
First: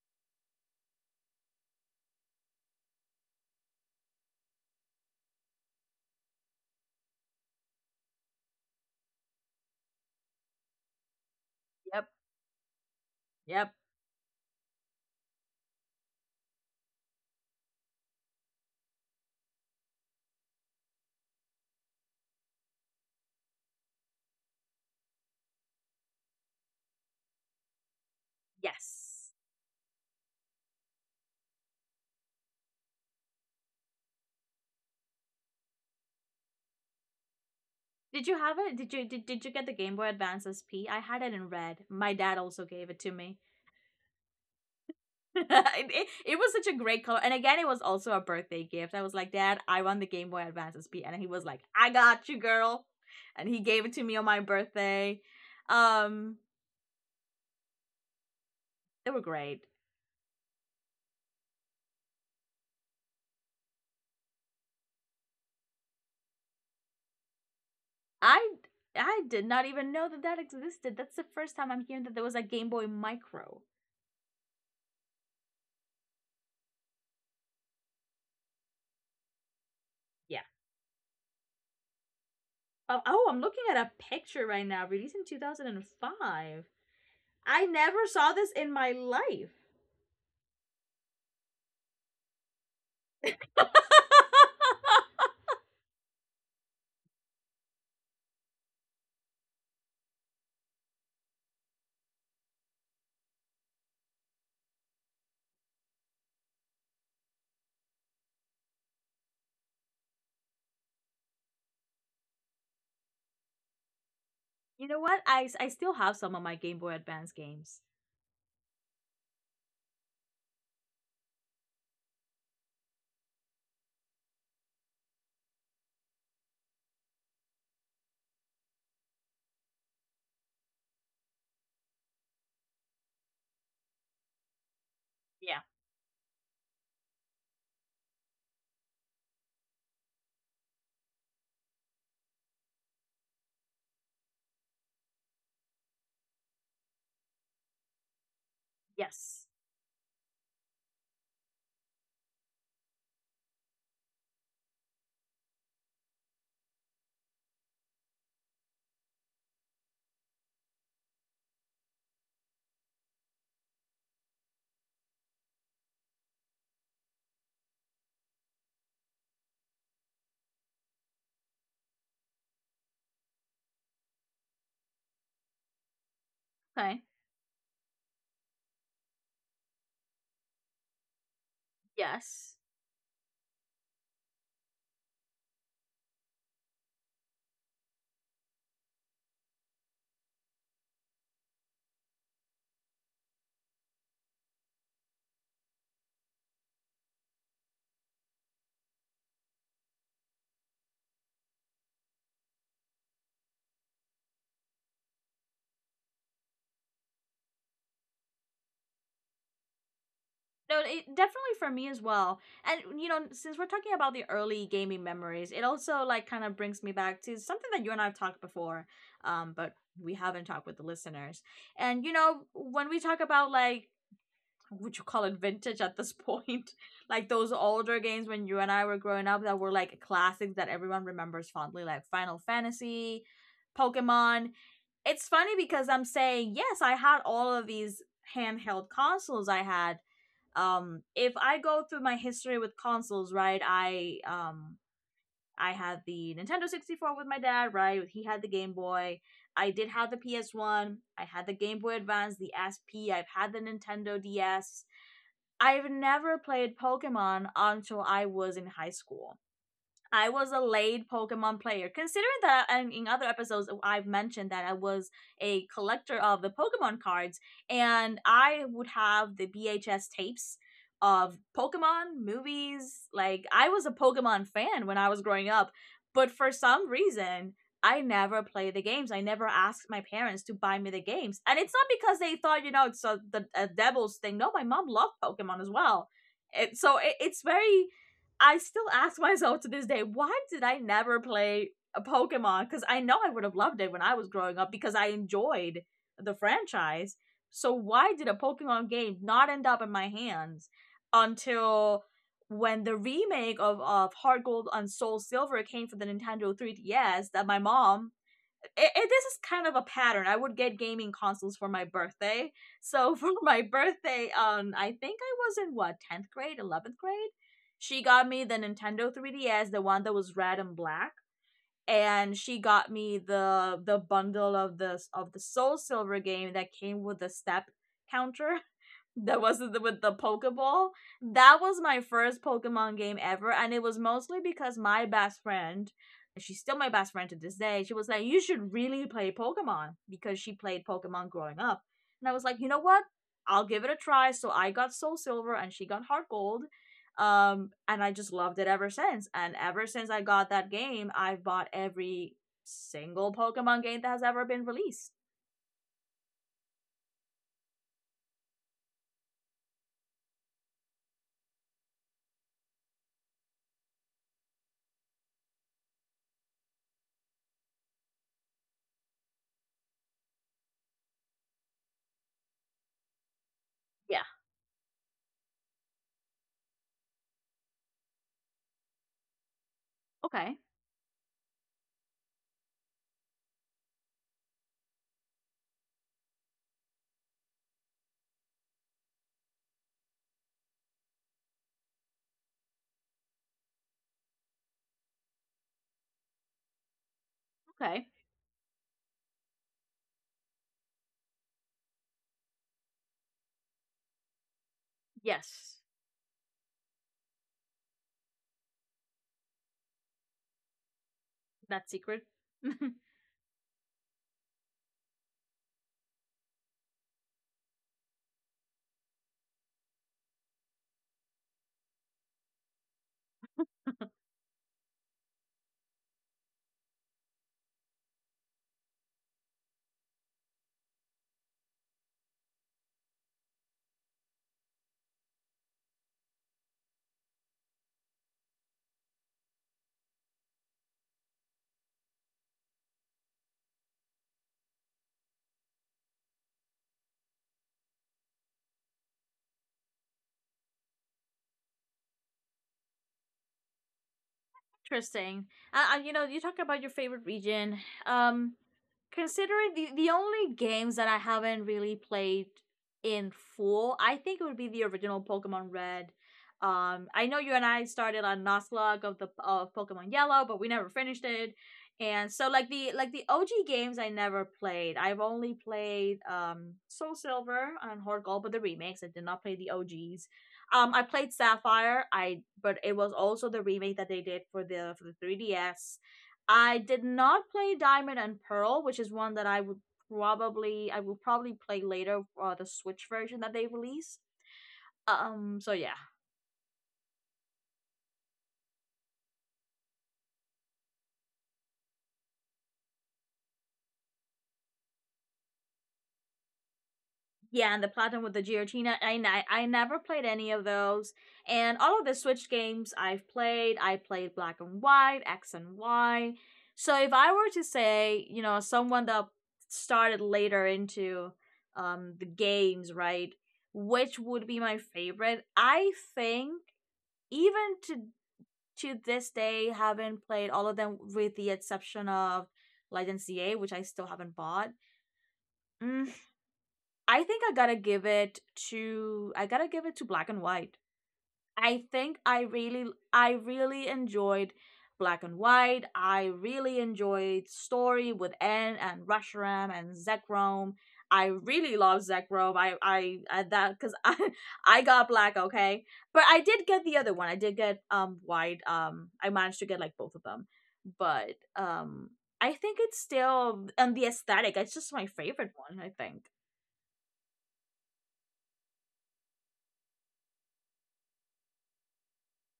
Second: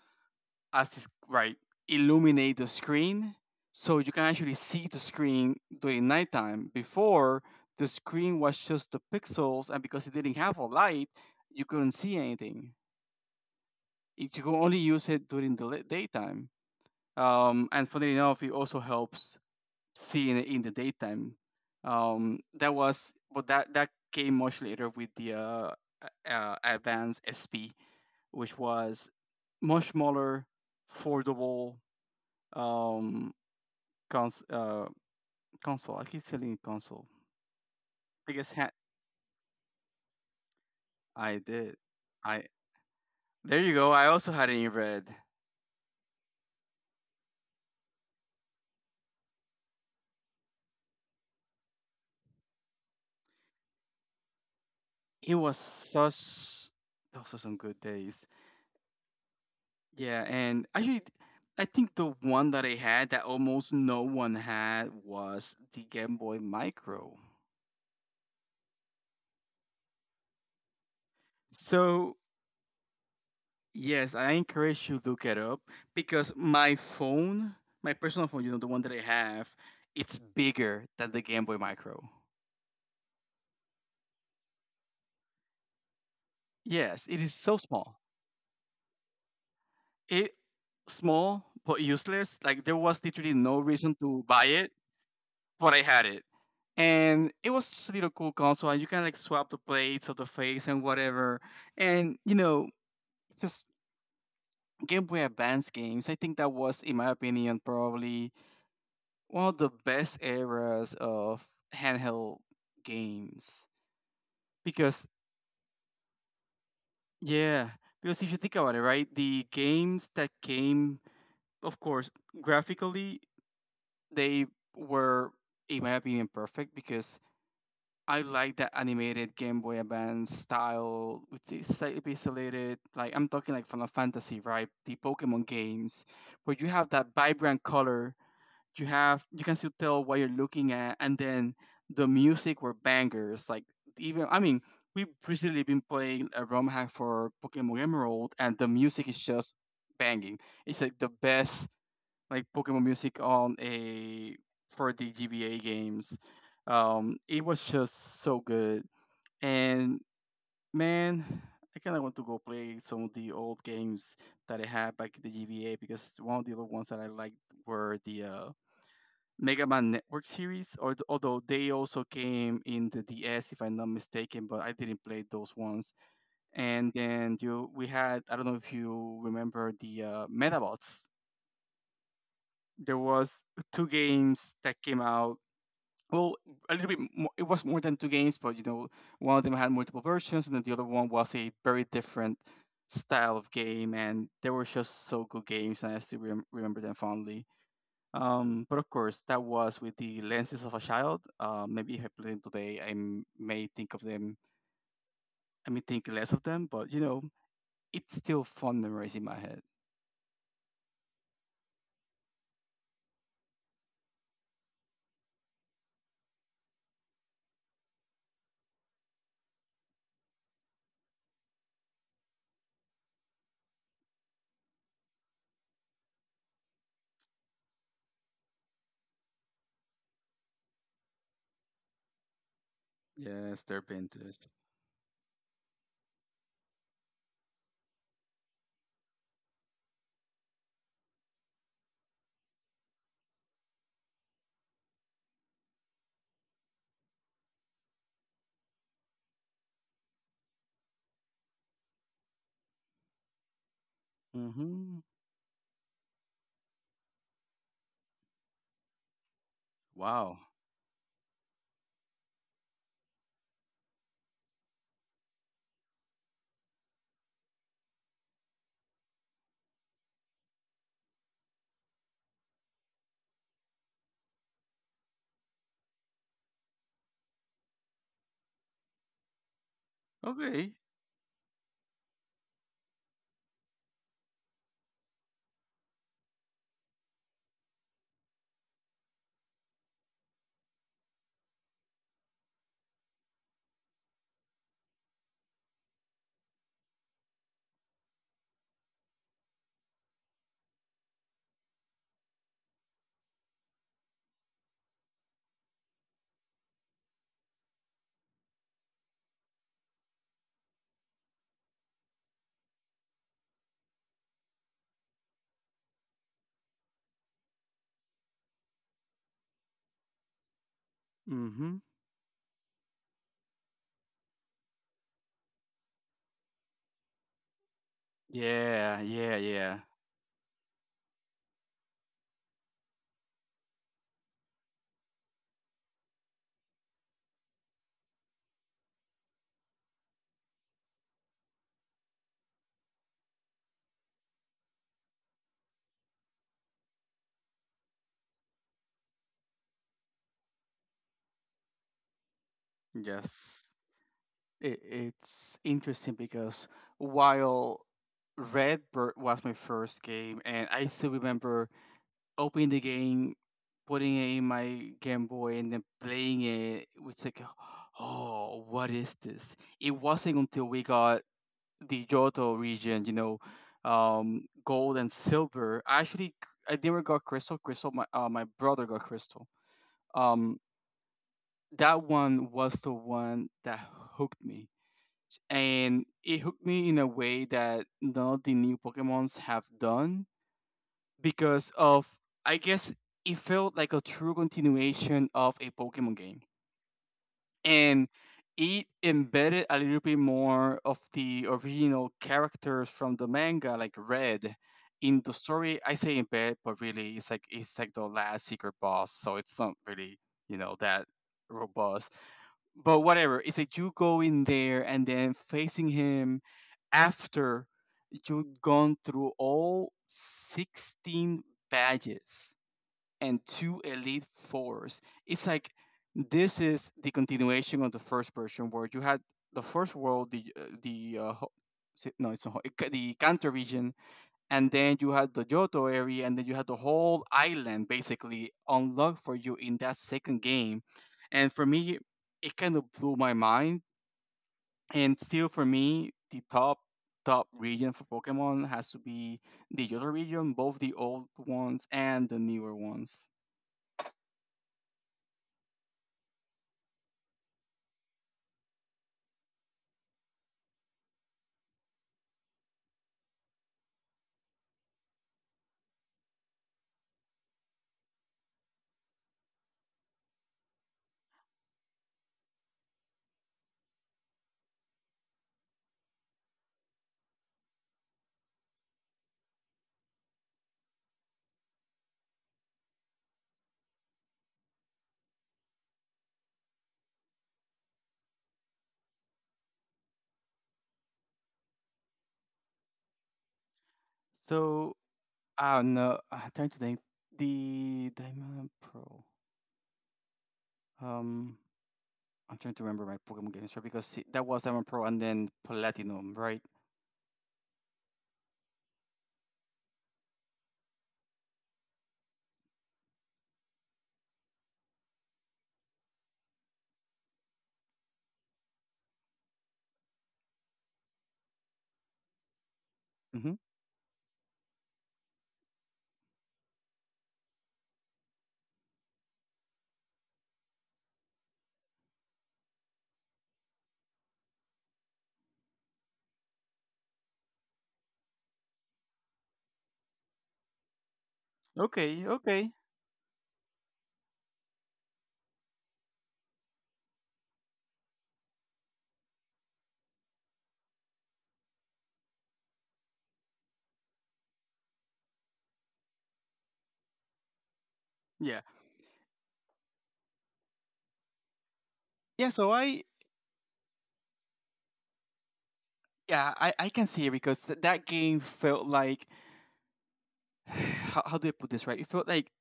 [SPEAKER 2] right, illuminate the screen, so you can actually see the screen during nighttime. Before, the screen was just the pixels, and because it didn't have a light, you couldn't
[SPEAKER 1] yep,
[SPEAKER 2] see anything.
[SPEAKER 1] yep,
[SPEAKER 2] You could only use it during the daytime. And funnily enough, it also helps see in the daytime. That was, but that that came much later with the Advance SP, which was
[SPEAKER 1] yes.
[SPEAKER 2] much smaller, foldable, um, cons- uh, console. I keep telling you console.
[SPEAKER 1] Did
[SPEAKER 2] I
[SPEAKER 1] you
[SPEAKER 2] guess
[SPEAKER 1] have
[SPEAKER 2] ha-
[SPEAKER 1] it? Did you get the Game Boy Advance SP? I had it
[SPEAKER 2] I
[SPEAKER 1] in
[SPEAKER 2] did.
[SPEAKER 1] red. My dad
[SPEAKER 2] I
[SPEAKER 1] also gave it to me.
[SPEAKER 2] There you go. I also had it in red.
[SPEAKER 1] it, it was such a great color. And again, it was also a birthday gift. I was like, Dad, I want the Game Boy Advance SP. And he was like, I got you, girl. And he gave it to me on my birthday.
[SPEAKER 2] It was
[SPEAKER 1] Um,
[SPEAKER 2] such. Those are some good days.
[SPEAKER 1] they were great.
[SPEAKER 2] Yeah, and actually, I think the one that I had that almost no one had was the Game Boy Micro.
[SPEAKER 1] I I did not even know that that existed. That's the first time I'm hearing that
[SPEAKER 2] So,
[SPEAKER 1] there was a Game Boy Micro.
[SPEAKER 2] yes, I encourage you to look it up because my phone, my personal phone, you know, the one that I have, it's
[SPEAKER 1] Yeah.
[SPEAKER 2] bigger than the Game Boy Micro.
[SPEAKER 1] Oh, oh I'm looking at a picture right now, released in 2005.
[SPEAKER 2] Yes, it is so
[SPEAKER 1] I
[SPEAKER 2] small.
[SPEAKER 1] never saw this in my life.
[SPEAKER 2] It Small but useless. Like, there was literally no reason to buy it. But I had it. And it was just a little cool console, and you can like swap the plates of the face and whatever. And you know, just Game Boy Advance games. I think that was, in my opinion, probably one of the best eras of handheld games.
[SPEAKER 1] You know
[SPEAKER 2] Because
[SPEAKER 1] what? I still have some of my Game Boy Advance
[SPEAKER 2] yeah,
[SPEAKER 1] games.
[SPEAKER 2] because if you think about it, right, the games that came, of course, graphically they were, in my opinion, perfect, because I like that animated Game Boy Advance style with the slightly pixelated, like I'm talking like Final Fantasy, right? The Pokemon
[SPEAKER 1] Yeah.
[SPEAKER 2] games, where you have that vibrant color, you have you can still tell what you're looking at, and then the music were bangers. Like, even I mean, we've recently been playing a ROM hack for Pokemon Emerald, and the music is
[SPEAKER 1] Yes.
[SPEAKER 2] just banging. It's like the best like Pokemon music on a, for the GBA games. It was just so good, and man, I kind of want to go play some of the old games that I had back in the GBA because one of the other ones that I liked were the Mega Man Network series, or although they also came in the DS if I'm not mistaken, but I didn't play those ones. And
[SPEAKER 1] Okay.
[SPEAKER 2] then we had, I don't know if you remember the Metabots,
[SPEAKER 1] Yes.
[SPEAKER 2] there was two games that came out. Well, a little bit more, it was more than two games, but you know, one of them had multiple versions, and then the other one was a very different style of game, and they were just so good games, and I still remember them fondly. But of course, that was with the lenses of a child. Maybe if I play them today, may think of them. I may think less of them, but it's still fun memories in my head.
[SPEAKER 1] No, it, definitely for me as well. And you know, since we're talking about the early gaming memories, it also like kind of brings me back to something that you and I have talked before, but we haven't talked with the listeners. And you know, when we talk about like would you call it vintage at this point? Like those older games when you and I were growing up that were like classics that everyone remembers fondly, like Final Fantasy,
[SPEAKER 2] Yes, they're vintage.
[SPEAKER 1] Pokemon. It's funny because I'm saying, yes, I had all of these handheld consoles I had. If I go through my history with consoles, right, I had the Nintendo 64 with my dad, right? He had the Game Boy. I did have the PS1. I had the Game Boy Advance, the S have had the Nintendo DS.
[SPEAKER 2] Mm-hmm.
[SPEAKER 1] I've never played Pokemon until I was in high school. I
[SPEAKER 2] Wow.
[SPEAKER 1] was a late Pokemon player. Considering that in other episodes oh, I've mentioned that I was a collector of the Pokemon cards, and I would have the VHS tapes of Pokemon movies. Like I was a Pokemon fan when I was growing up, but for some reason I never played the games. I never asked my parents to
[SPEAKER 2] Okay.
[SPEAKER 1] buy me the games, and it's not because they thought you know it's a devil's thing. No, my mom loved Pokemon as well. It's very I still ask myself to this day, why did I never play a Pokemon? Because I know I would have loved it when I was growing up because I enjoyed the franchise. So why did a Pokemon game not end up in my hands until when the remake of Heart Gold and Soul Silver came for the Nintendo 3DS that my mom this is kind of a pattern. I would get gaming consoles for my birthday. So for my birthday, I think I was in what tenth grade, 11th grade. She got me the Nintendo 3DS, the one that was red and black,
[SPEAKER 2] Mm-hmm.
[SPEAKER 1] and she got me the bundle of the Soul Silver game that came with the step counter.
[SPEAKER 2] Yeah, yeah,
[SPEAKER 1] That was the,
[SPEAKER 2] yeah.
[SPEAKER 1] with the Pokeball. That was my first Pokemon game ever, and it was mostly because my best friend, she's still my best friend to this day, she was like, You should really play Pokemon because she played Pokemon growing up. And I was like, You know what? I'll give it a try. So I got Soul Silver and she got Heart Gold. And I just loved it ever since. And ever since I got that game, I've bought every single
[SPEAKER 2] Yes.
[SPEAKER 1] Pokemon game that has ever been
[SPEAKER 2] It,
[SPEAKER 1] released.
[SPEAKER 2] it's interesting because while Redbird was my first game, and I still remember opening the game, putting it in my Game Boy, and then playing it. It was like, oh, what is this? It wasn't until we got the Johto region,
[SPEAKER 1] Yeah.
[SPEAKER 2] gold and silver. Actually, I never got crystal. Crystal, my brother got crystal.
[SPEAKER 1] Okay.
[SPEAKER 2] Um, that one was the one that hooked me. And it hooked me in a way that none of the new Pokemons have done because of, I guess, it felt like a true continuation of a Pokemon game.
[SPEAKER 1] Okay.
[SPEAKER 2] And it embedded a little bit more of the original characters from the manga, like Red, in the story.
[SPEAKER 1] Yes.
[SPEAKER 2] I say embed, but really, it's like the last secret boss, so it's not really, you know, that
[SPEAKER 1] That
[SPEAKER 2] robust.
[SPEAKER 1] secret.
[SPEAKER 2] But whatever, it's that you go in there and then facing him after you've gone through all 16 badges and two elite fours. It's like this is the continuation of the first version where you had the first world, the ho- is it- no it's not ho- it ca- the canter region, and then you had the Johto area, and then you had the whole island basically unlocked for you in that second game. And for me, it kind of blew my mind. And still, for me, the top region for Pokemon has to be the Johto region, both the old ones and the newer ones.
[SPEAKER 1] Interesting. You know, you talk about your favorite region. Um, Considering the only games that I haven't really played in full, I think it would be the original Pokemon Red. I know you and I started on Nuzlocke of Pokemon Yellow, but we never finished it. And so, like the OG games, I never played. I've only played Soul Silver and Heart Gold, but the remakes. I did not play the OGs. I played Sapphire. I But it was also the remake that they did for the 3DS. I did not play Diamond and Pearl, which is one that I would probably I will probably play later. The Switch version that they release.
[SPEAKER 2] So
[SPEAKER 1] So
[SPEAKER 2] I don't
[SPEAKER 1] yeah.
[SPEAKER 2] know. I'm trying to think. The Diamond Pro. Um, I'm trying to remember my Pokemon games right because that was Diamond Pro and then Platinum, right?
[SPEAKER 1] Yeah, and the platinum with the Giratina. I never played any of those. And all of the Switch games I've played, I played Black and White, X and Y. So if I were to say, you know, someone that started later into the games, right?
[SPEAKER 2] Mm-hmm.
[SPEAKER 1] Which would be my favorite? I think even to this day haven't played all of them with the exception of Legends CA, which I still haven't bought. Mm, I think I gotta give it to Black and White. I think
[SPEAKER 2] Okay, okay.
[SPEAKER 1] I really enjoyed Black and White. I really enjoyed story with N and Rusharam and Zekrom. I really love Zekrom. I That because I got black okay, but I did get the other one. I did get
[SPEAKER 2] Yeah.
[SPEAKER 1] white. I managed to get like both of them, but
[SPEAKER 2] Yeah,
[SPEAKER 1] I
[SPEAKER 2] so
[SPEAKER 1] think it's
[SPEAKER 2] I
[SPEAKER 1] still and the aesthetic. It's just my favorite one. I think.
[SPEAKER 2] Yeah, I can see it because that game felt like how do I put this right? It felt like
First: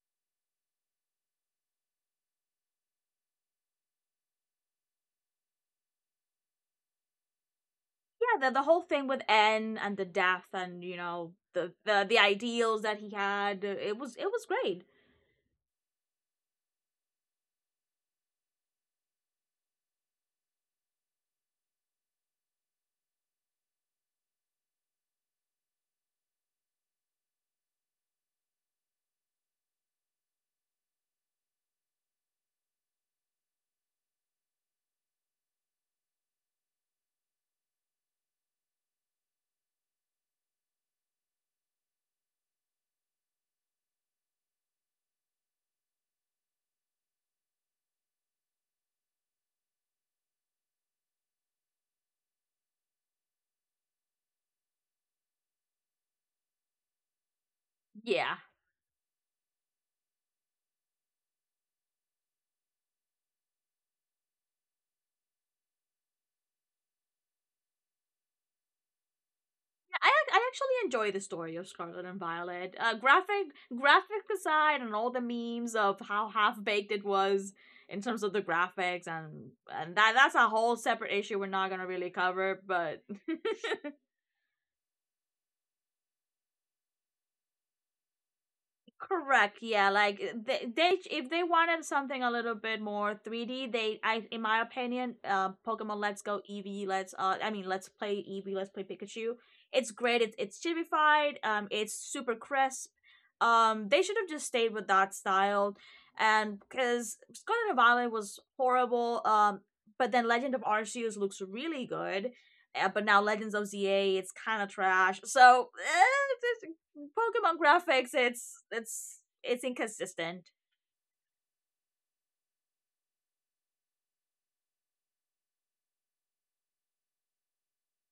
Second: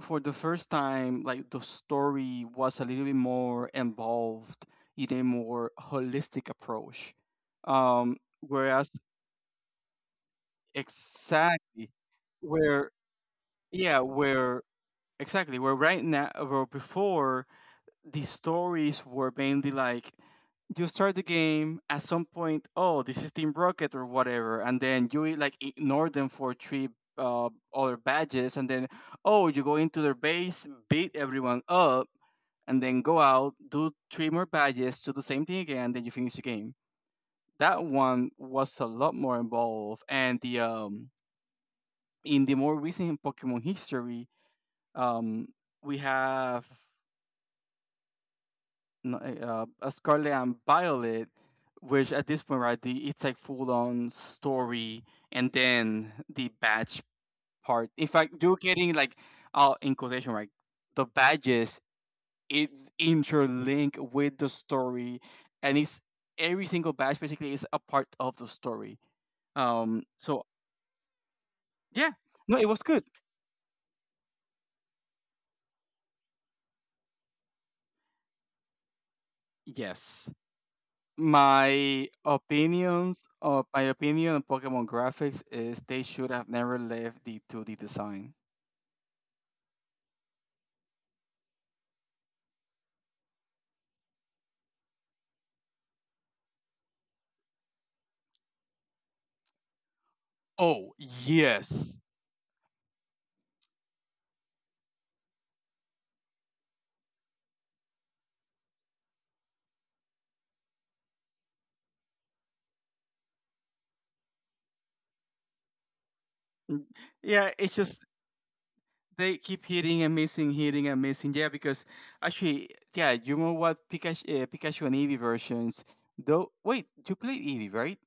[SPEAKER 2] for the first time like the story was a little bit more involved in a more holistic approach.
[SPEAKER 1] Yeah, the whole
[SPEAKER 2] Whereas
[SPEAKER 1] thing with N and the death and you know
[SPEAKER 2] exactly
[SPEAKER 1] the ideals
[SPEAKER 2] where,
[SPEAKER 1] that he had,
[SPEAKER 2] yeah,
[SPEAKER 1] it was
[SPEAKER 2] where
[SPEAKER 1] great.
[SPEAKER 2] exactly where right now, where before the stories were mainly like you start the game at some point, oh, this is team rocket or whatever, and then like ignore them for three uh, other badges, and then oh, you go into their base, beat everyone up, and then go out, do three more badges, do the same thing again, and then you finish the game. That one was a lot more involved, and the in the more recent pokemon history, um we have n- eh, a Scarlet and Violet, which at this point, right, it's like full on story, and then the badge part. In
[SPEAKER 1] Yeah,
[SPEAKER 2] fact, you're getting like, in quotation, right, the badges, it's interlinked with the story, and it's every single badge basically is a part of the story.
[SPEAKER 1] I
[SPEAKER 2] So
[SPEAKER 1] actually enjoy the story of Scarlet
[SPEAKER 2] yeah,
[SPEAKER 1] and
[SPEAKER 2] no, it
[SPEAKER 1] Violet,
[SPEAKER 2] was
[SPEAKER 1] uh,
[SPEAKER 2] good.
[SPEAKER 1] graphic graphic aside and all the memes of how half baked it was in terms of the graphics, and that
[SPEAKER 2] Yes.
[SPEAKER 1] that's a whole separate issue we're not gonna really
[SPEAKER 2] My
[SPEAKER 1] cover, but
[SPEAKER 2] opinions or my opinion on Pokemon graphics is they should have never left the 2D design.
[SPEAKER 1] correct. Yeah, like they if they wanted something a little bit more 3D, they I in my opinion, Pokemon Let's Go Eevee, let's play Eevee, let's play Pikachu. It's great. It's
[SPEAKER 2] Oh,
[SPEAKER 1] chibified. It's
[SPEAKER 2] yes.
[SPEAKER 1] super crisp. They should have just stayed with that style, and cuz Scarlet and Violet was horrible. But then Legend of Arceus looks really good. But now Legends of ZA, it's kind of trash. So,
[SPEAKER 2] Mm. Yeah,
[SPEAKER 1] Pokemon
[SPEAKER 2] it's just
[SPEAKER 1] graphics,
[SPEAKER 2] they
[SPEAKER 1] it's
[SPEAKER 2] keep hitting and
[SPEAKER 1] inconsistent.
[SPEAKER 2] missing, hitting and missing. Yeah, because actually, yeah, you know what, Pikachu and Eevee versions. Though, wait, you played Eevee, right?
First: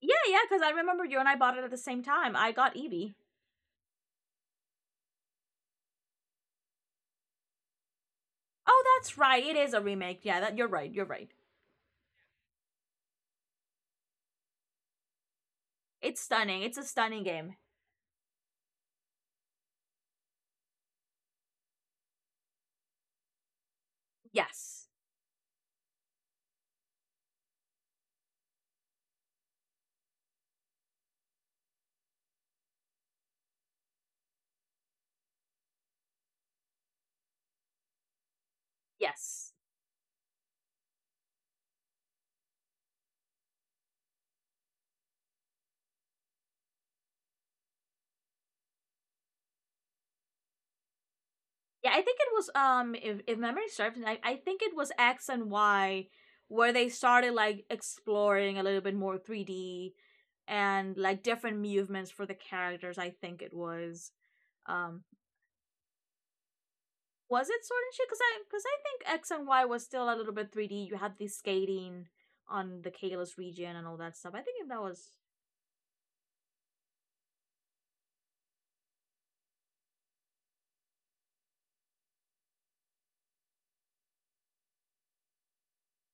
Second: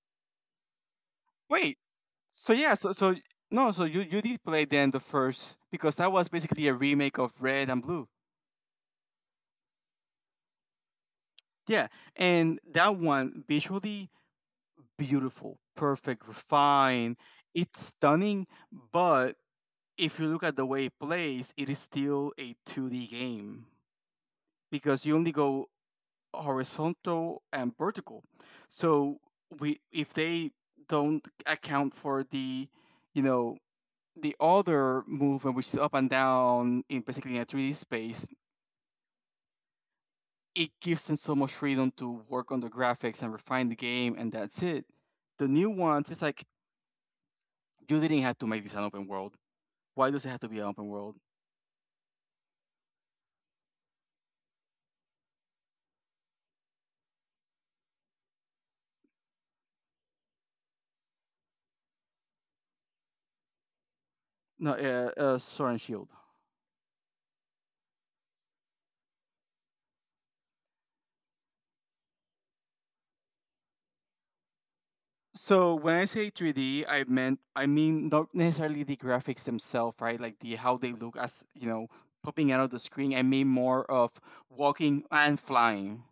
[SPEAKER 1] Yeah, yeah, because I remember you and I bought it at the
[SPEAKER 2] Wait.
[SPEAKER 1] same time. I
[SPEAKER 2] So
[SPEAKER 1] got
[SPEAKER 2] yeah, so
[SPEAKER 1] Eevee.
[SPEAKER 2] so no, so you did play then the first because that was basically a remake of Red and Blue.
[SPEAKER 1] Oh, that's right. It is a remake. Yeah, that you're right. You're right.
[SPEAKER 2] Yeah, and that one visually beautiful,
[SPEAKER 1] It's
[SPEAKER 2] perfect,
[SPEAKER 1] stunning. It's a stunning
[SPEAKER 2] refined.
[SPEAKER 1] game.
[SPEAKER 2] It's stunning, but if you look at the way it plays, it is still a 2D game
[SPEAKER 1] Yes.
[SPEAKER 2] because you only go horizontal and vertical. So we if they don't account for the, you know, the other movement, which is up and down, in basically in a 3D space,
[SPEAKER 1] Yes.
[SPEAKER 2] it gives them so much freedom to work on the graphics and refine the game, and that's it. The new ones, it's like you didn't have to make this an open world. Why does it have to be an open world?
[SPEAKER 1] Yeah, I think it was if memory serves, I think it was X and Y where they started like exploring a little bit more 3D and like different movements for the characters, I think it was.
[SPEAKER 2] No,
[SPEAKER 1] Um
[SPEAKER 2] Sword and Shield.
[SPEAKER 1] was it Sword and Shield? Because I think X and Y was still a little bit three D. You had the skating on the Kalos region and all that stuff. I think if that was.
[SPEAKER 2] So when I say 3D, I mean not necessarily the graphics themselves, right? Like the how they look as, you know, popping out of the screen. I mean more of walking and flying.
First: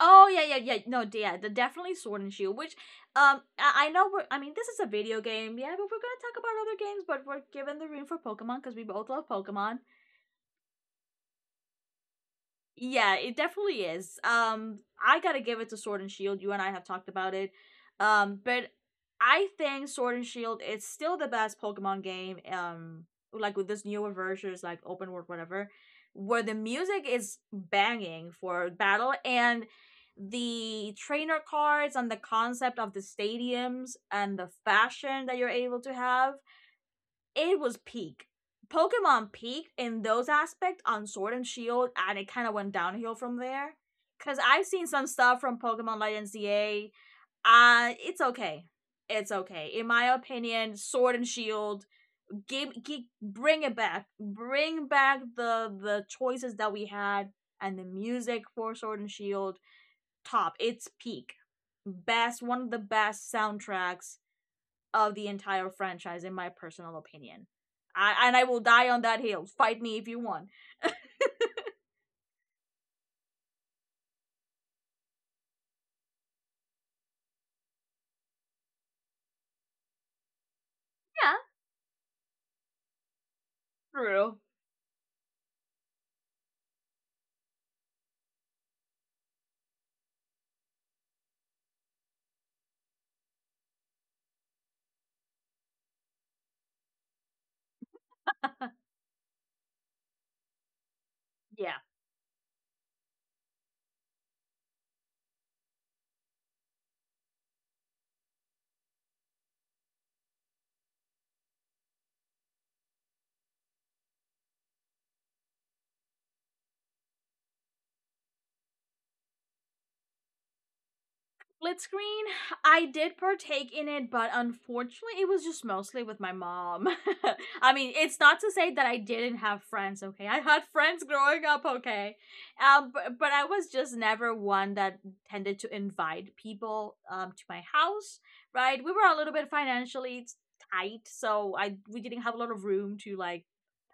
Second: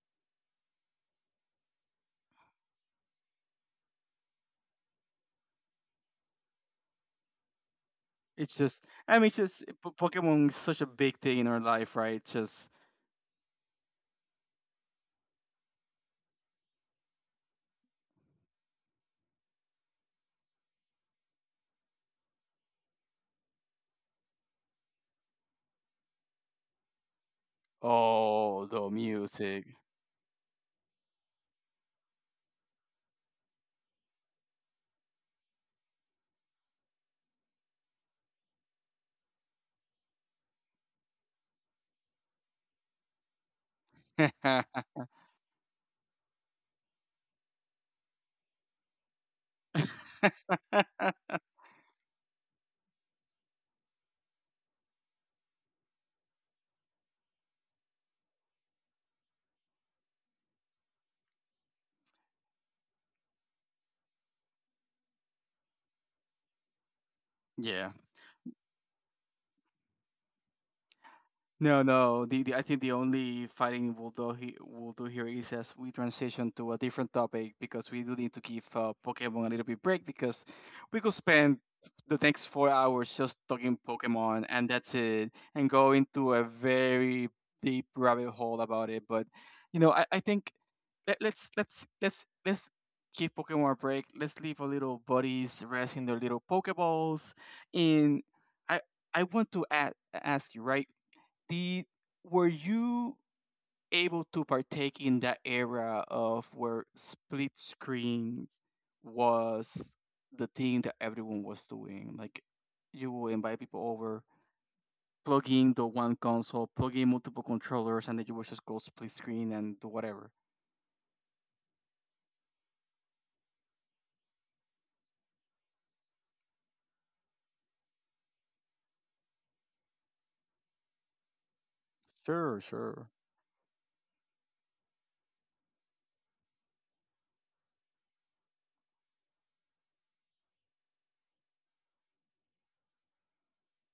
[SPEAKER 1] Oh yeah, yeah, yeah. No, yeah, the definitely Sword and Shield. Which, I know we're. I mean, this is a video game, yeah, but we're gonna talk about other games. But we're given the room for
[SPEAKER 2] It's
[SPEAKER 1] Pokemon because we
[SPEAKER 2] just,
[SPEAKER 1] both
[SPEAKER 2] I mean,
[SPEAKER 1] love
[SPEAKER 2] it's just
[SPEAKER 1] Pokemon.
[SPEAKER 2] Pokemon is such a big thing in our life, right? Just
[SPEAKER 1] Yeah, it definitely is. I gotta give it to Sword and Shield. You and I have talked about it. But I think Sword and Shield is still the best Pokemon game. Like with this newer versions, like open world, whatever, where the music is banging
[SPEAKER 2] oh,
[SPEAKER 1] for
[SPEAKER 2] the
[SPEAKER 1] battle
[SPEAKER 2] music.
[SPEAKER 1] and the trainer cards and the concept of the stadiums and the fashion that you're able to have it was peak. Pokemon peaked in those aspects on Sword and Shield, and it kind of went downhill from there. Cause I've seen some stuff from Pokemon Legends ZA. It's okay. It's okay. In my opinion, Sword and Shield, bring it back. Bring back the choices that we had and the music for Sword and Shield. Top. It's peak. Best. One of the best soundtracks of the entire franchise, in my personal opinion.
[SPEAKER 2] Yeah.
[SPEAKER 1] And I will die on that hill. Fight me if you want.
[SPEAKER 2] No, no. The I think the only fighting we'll do here is as we transition to a different topic, because we do need to give Pokemon a little bit break because we could
[SPEAKER 1] Yeah,
[SPEAKER 2] spend the next 4 hours just talking
[SPEAKER 1] true.
[SPEAKER 2] Pokemon and that's it, and go into a very deep rabbit hole about it. But you know, I think let's give Pokemon a break. Let's leave our little buddies resting their little Pokeballs. And I I want to a ask you, right,
[SPEAKER 1] Yeah.
[SPEAKER 2] the were you able to partake in that era of where split screen was the thing that everyone was doing, like you will invite people over, plugging the one console, plugging multiple controllers, and then you would just go split screen and do whatever.
[SPEAKER 1] Split screen. I did partake in it, but unfortunately, it was just mostly with my mom. I mean, it's not to say that I didn't have friends, okay? I had friends growing up, okay?
[SPEAKER 2] Sure,
[SPEAKER 1] Um,
[SPEAKER 2] sure.
[SPEAKER 1] but, but I was just never one that tended to invite people to my house, right? We were a little bit financially tight, so I we didn't have a lot of room to like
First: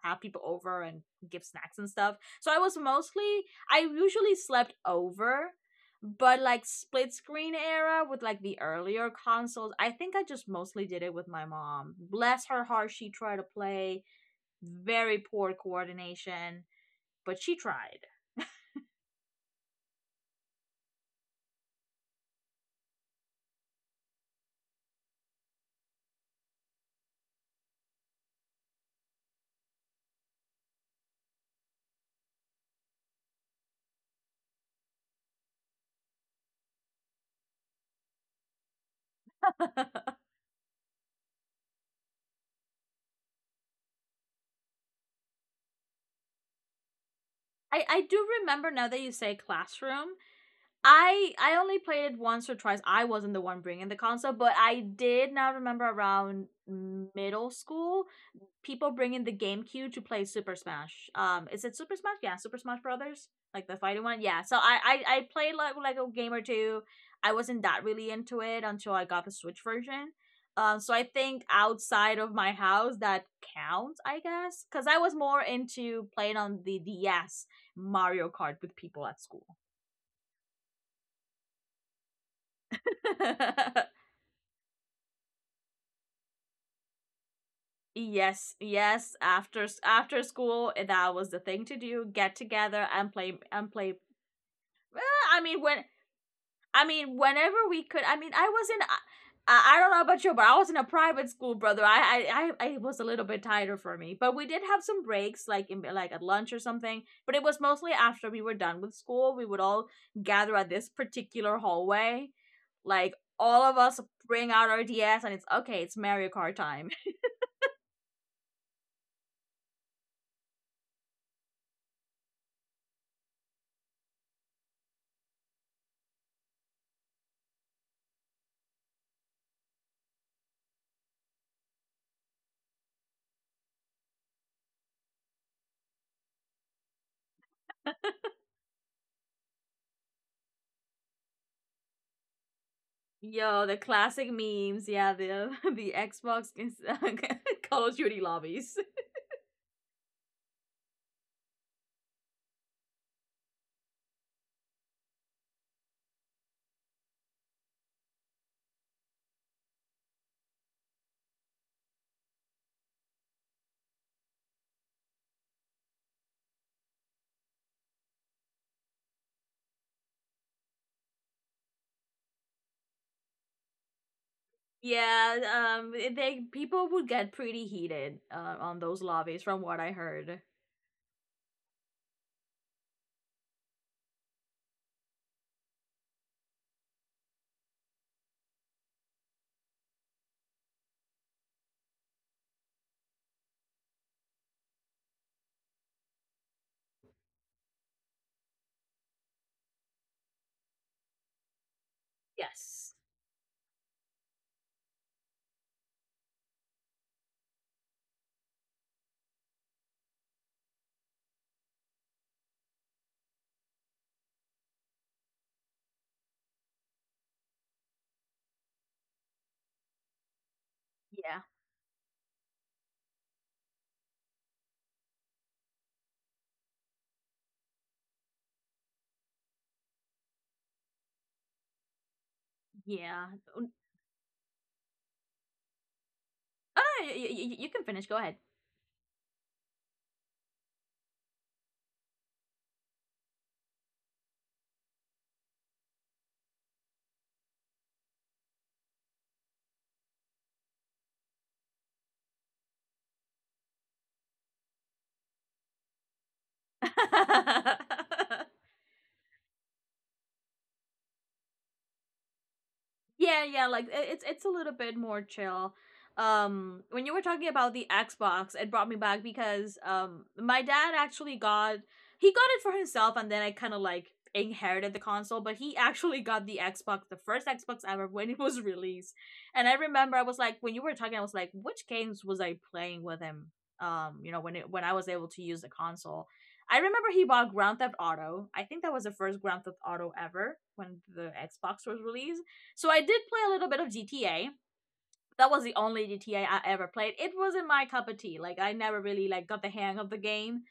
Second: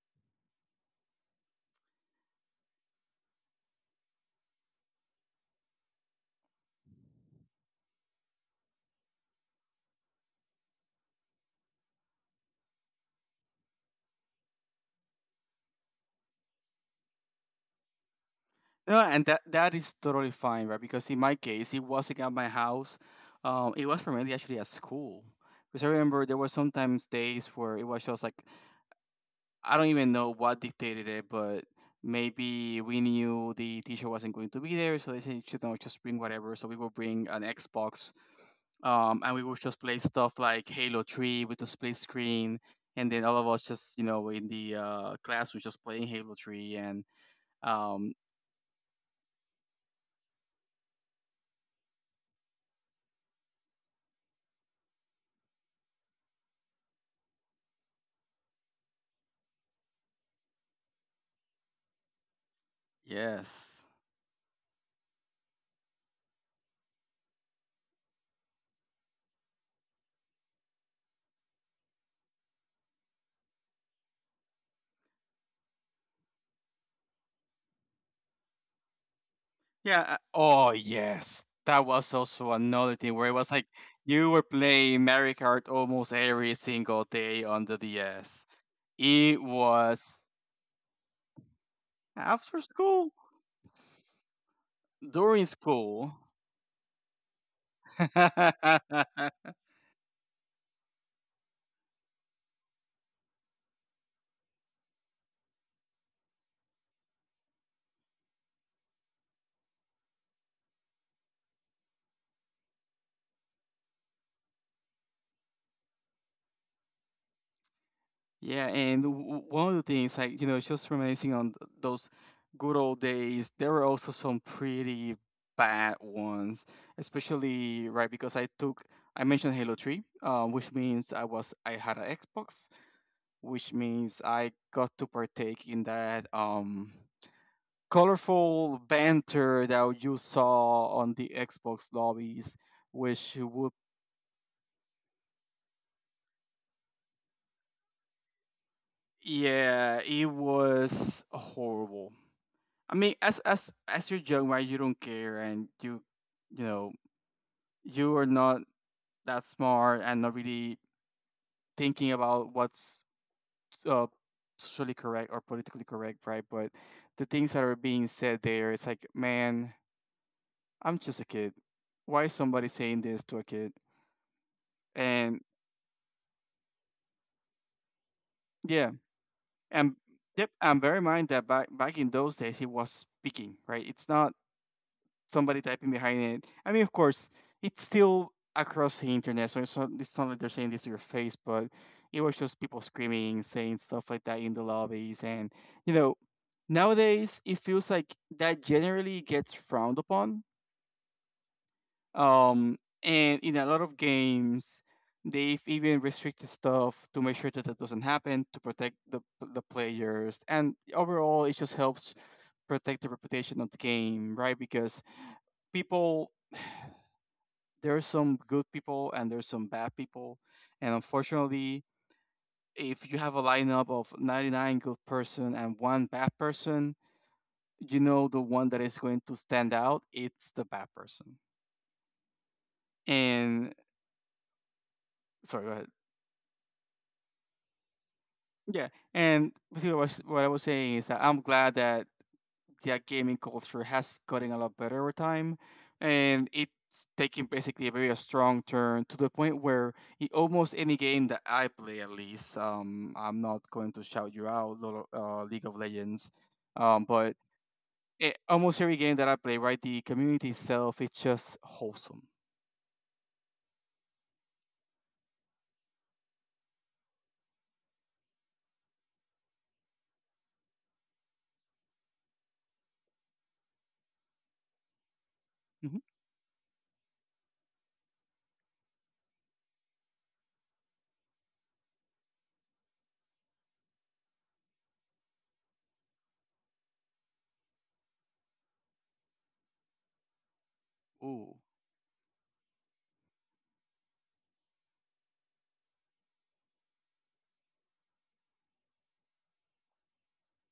[SPEAKER 1] have people over and give snacks and stuff. So I was mostly I usually slept over but like split screen era with like the earlier consoles, I think I just mostly did it with my mom. Bless her heart, she tried to play. Very poor coordination, but she tried.
[SPEAKER 2] No, and that that is totally fine, right, because in my case it wasn't at my house. It was primarily actually at school because I remember there were sometimes days where it was just like, I don't even know what dictated it, but maybe we knew the teacher wasn't going to be there, so they said, you know, just bring whatever. So we will bring an Xbox, and we will just play stuff like Halo 3 with the split screen, and then all of us just, you know, in the class, we're just playing Halo 3, and
[SPEAKER 1] I
[SPEAKER 2] um,
[SPEAKER 1] do remember now that you say classroom. I only played it once or twice. I wasn't the one bringing the console, but I did now remember around middle school, people bringing the GameCube to play Super Smash. Is it Super Smash? Yeah, Super Smash Brothers, like the
[SPEAKER 2] yes,
[SPEAKER 1] fighting one. Yeah. So I played like a game or two. I wasn't that really into it until I got the Switch version. So I think outside of my house that counts, I guess, because I was more into playing on the DS Mario Kart with people at school.
[SPEAKER 2] yeah, oh yes, that was also another thing where it was like you were playing Mario Kart almost every single day on the DS.
[SPEAKER 1] Yes, yes.
[SPEAKER 2] It
[SPEAKER 1] After
[SPEAKER 2] was.
[SPEAKER 1] after school, eh, that was the thing to do. Get
[SPEAKER 2] After
[SPEAKER 1] together
[SPEAKER 2] school?
[SPEAKER 1] and play and play. I
[SPEAKER 2] During
[SPEAKER 1] mean, when
[SPEAKER 2] school.
[SPEAKER 1] whenever we could. I mean, I was
[SPEAKER 2] Yeah,
[SPEAKER 1] in. I don't know about you, but I was in a private school, brother. I it was a little bit tighter for me, but we did have some breaks, like in like at lunch or something. But it was mostly after we were done with school. We would all gather at this particular hallway, like all of us bring out our DS, and it's okay. It's Mario Kart time.
[SPEAKER 2] and one of the things, like, you know, just reminiscing on those good old days, there were also some pretty bad ones, especially, right, I mentioned Halo 3, which means I had an Xbox, which means I got to partake in that, colorful banter that you saw on the Xbox lobbies which
[SPEAKER 1] Yo,
[SPEAKER 2] would.
[SPEAKER 1] the classic memes. Yeah, the the Call of Duty lobbies.
[SPEAKER 2] Yeah, it was horrible. I mean, as you're young, right? You don't care, and you know you are not that smart and not really thinking about what's uh, socially correct or politically correct, right? But the things that are being said there, it's like, man, I'm just a kid. Why is somebody saying this to a kid? And
[SPEAKER 1] Yeah, they people would get pretty heated on
[SPEAKER 2] yeah,
[SPEAKER 1] those lobbies, from what I
[SPEAKER 2] and
[SPEAKER 1] heard.
[SPEAKER 2] yep, and bear in mind that back in those days, he was speaking, right? It's not somebody typing behind it. I mean, of course, it's still across the internet, so it's not like they're saying this to your face, but it was just people screaming, saying stuff like that in the lobbies. And, you know, nowadays it feels like that generally gets frowned upon. Um,
[SPEAKER 1] Yes.
[SPEAKER 2] and in a lot of games, they've even restricted stuff to make sure that that doesn't happen to protect the players. And overall, it just helps protect the reputation of the game, right? Because people there are some good people and there's some bad people, and
[SPEAKER 1] Yeah.
[SPEAKER 2] unfortunately, if you have a lineup of 99 good person and one bad person, you know the one that is going to stand out. It's the bad person.
[SPEAKER 1] Yeah.
[SPEAKER 2] And sorry, go ahead.
[SPEAKER 1] Oh, no, you can finish. Go ahead.
[SPEAKER 2] Yeah, and basically what I was saying is that I'm glad that yeah, gaming culture has gotten a lot better over time, and it's taking basically a very strong turn to the point where almost any game that I play, at least, I'm not going to shout you out, Lord League of Legends, but it, almost every game that I play, right, the community itself, it's just wholesome.
[SPEAKER 1] Yeah, yeah, like it's a little bit more chill. When you were talking about the Xbox, it brought me back because my dad actually got he got it for himself and then I kind of like inherited the console, but he
[SPEAKER 2] Hmm.
[SPEAKER 1] actually got the Xbox, the first Xbox ever when it was released. And I remember I was like when you were talking I was like which games was I playing with him? You know when I was able to use the console. I remember he bought Grand Theft Auto. I think that was the first Grand Theft Auto ever when the
[SPEAKER 2] Ooh,
[SPEAKER 1] Xbox was released, so I did play a little bit of GTA. That was the only GTA I ever played. It wasn't my cup of tea. Like I never really like got the hang of the game.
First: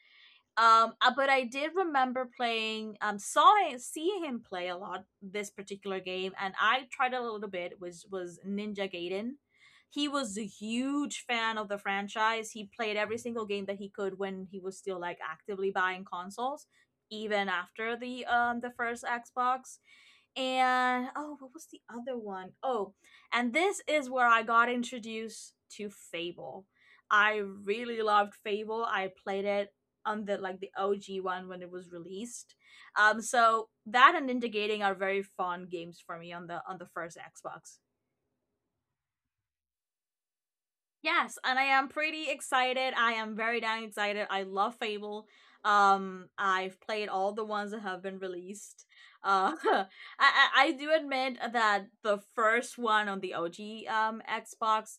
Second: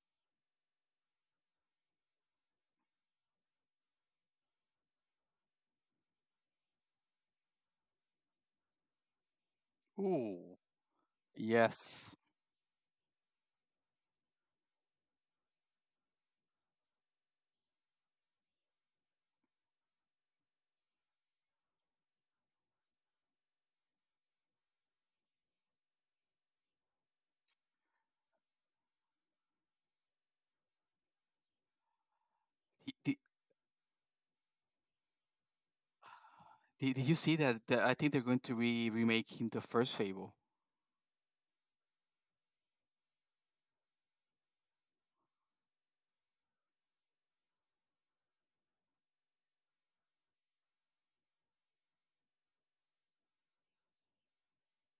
[SPEAKER 1] But I did remember playing, seeing him play a lot this particular game, and I tried it a little bit, which was Ninja Gaiden. He was a
[SPEAKER 2] ooh.
[SPEAKER 1] huge fan of the
[SPEAKER 2] Yes.
[SPEAKER 1] franchise. He played every single game that he could when he was still like actively buying consoles, even after the first Xbox. And oh, what was the other one? Oh, and this is where I got introduced to Fable. I really loved Fable. I played it on the OG one when it was released.
[SPEAKER 2] Did,
[SPEAKER 1] So that and Indigating are very fun games for me on the
[SPEAKER 2] did you
[SPEAKER 1] first
[SPEAKER 2] see
[SPEAKER 1] Xbox.
[SPEAKER 2] that? I think they're going to be remaking the first Fable.
[SPEAKER 1] Yes, and I am pretty excited. I am very damn excited. I love Fable. I've played all the ones that have been released. Uh, I, I do admit that the first one on the OG Xbox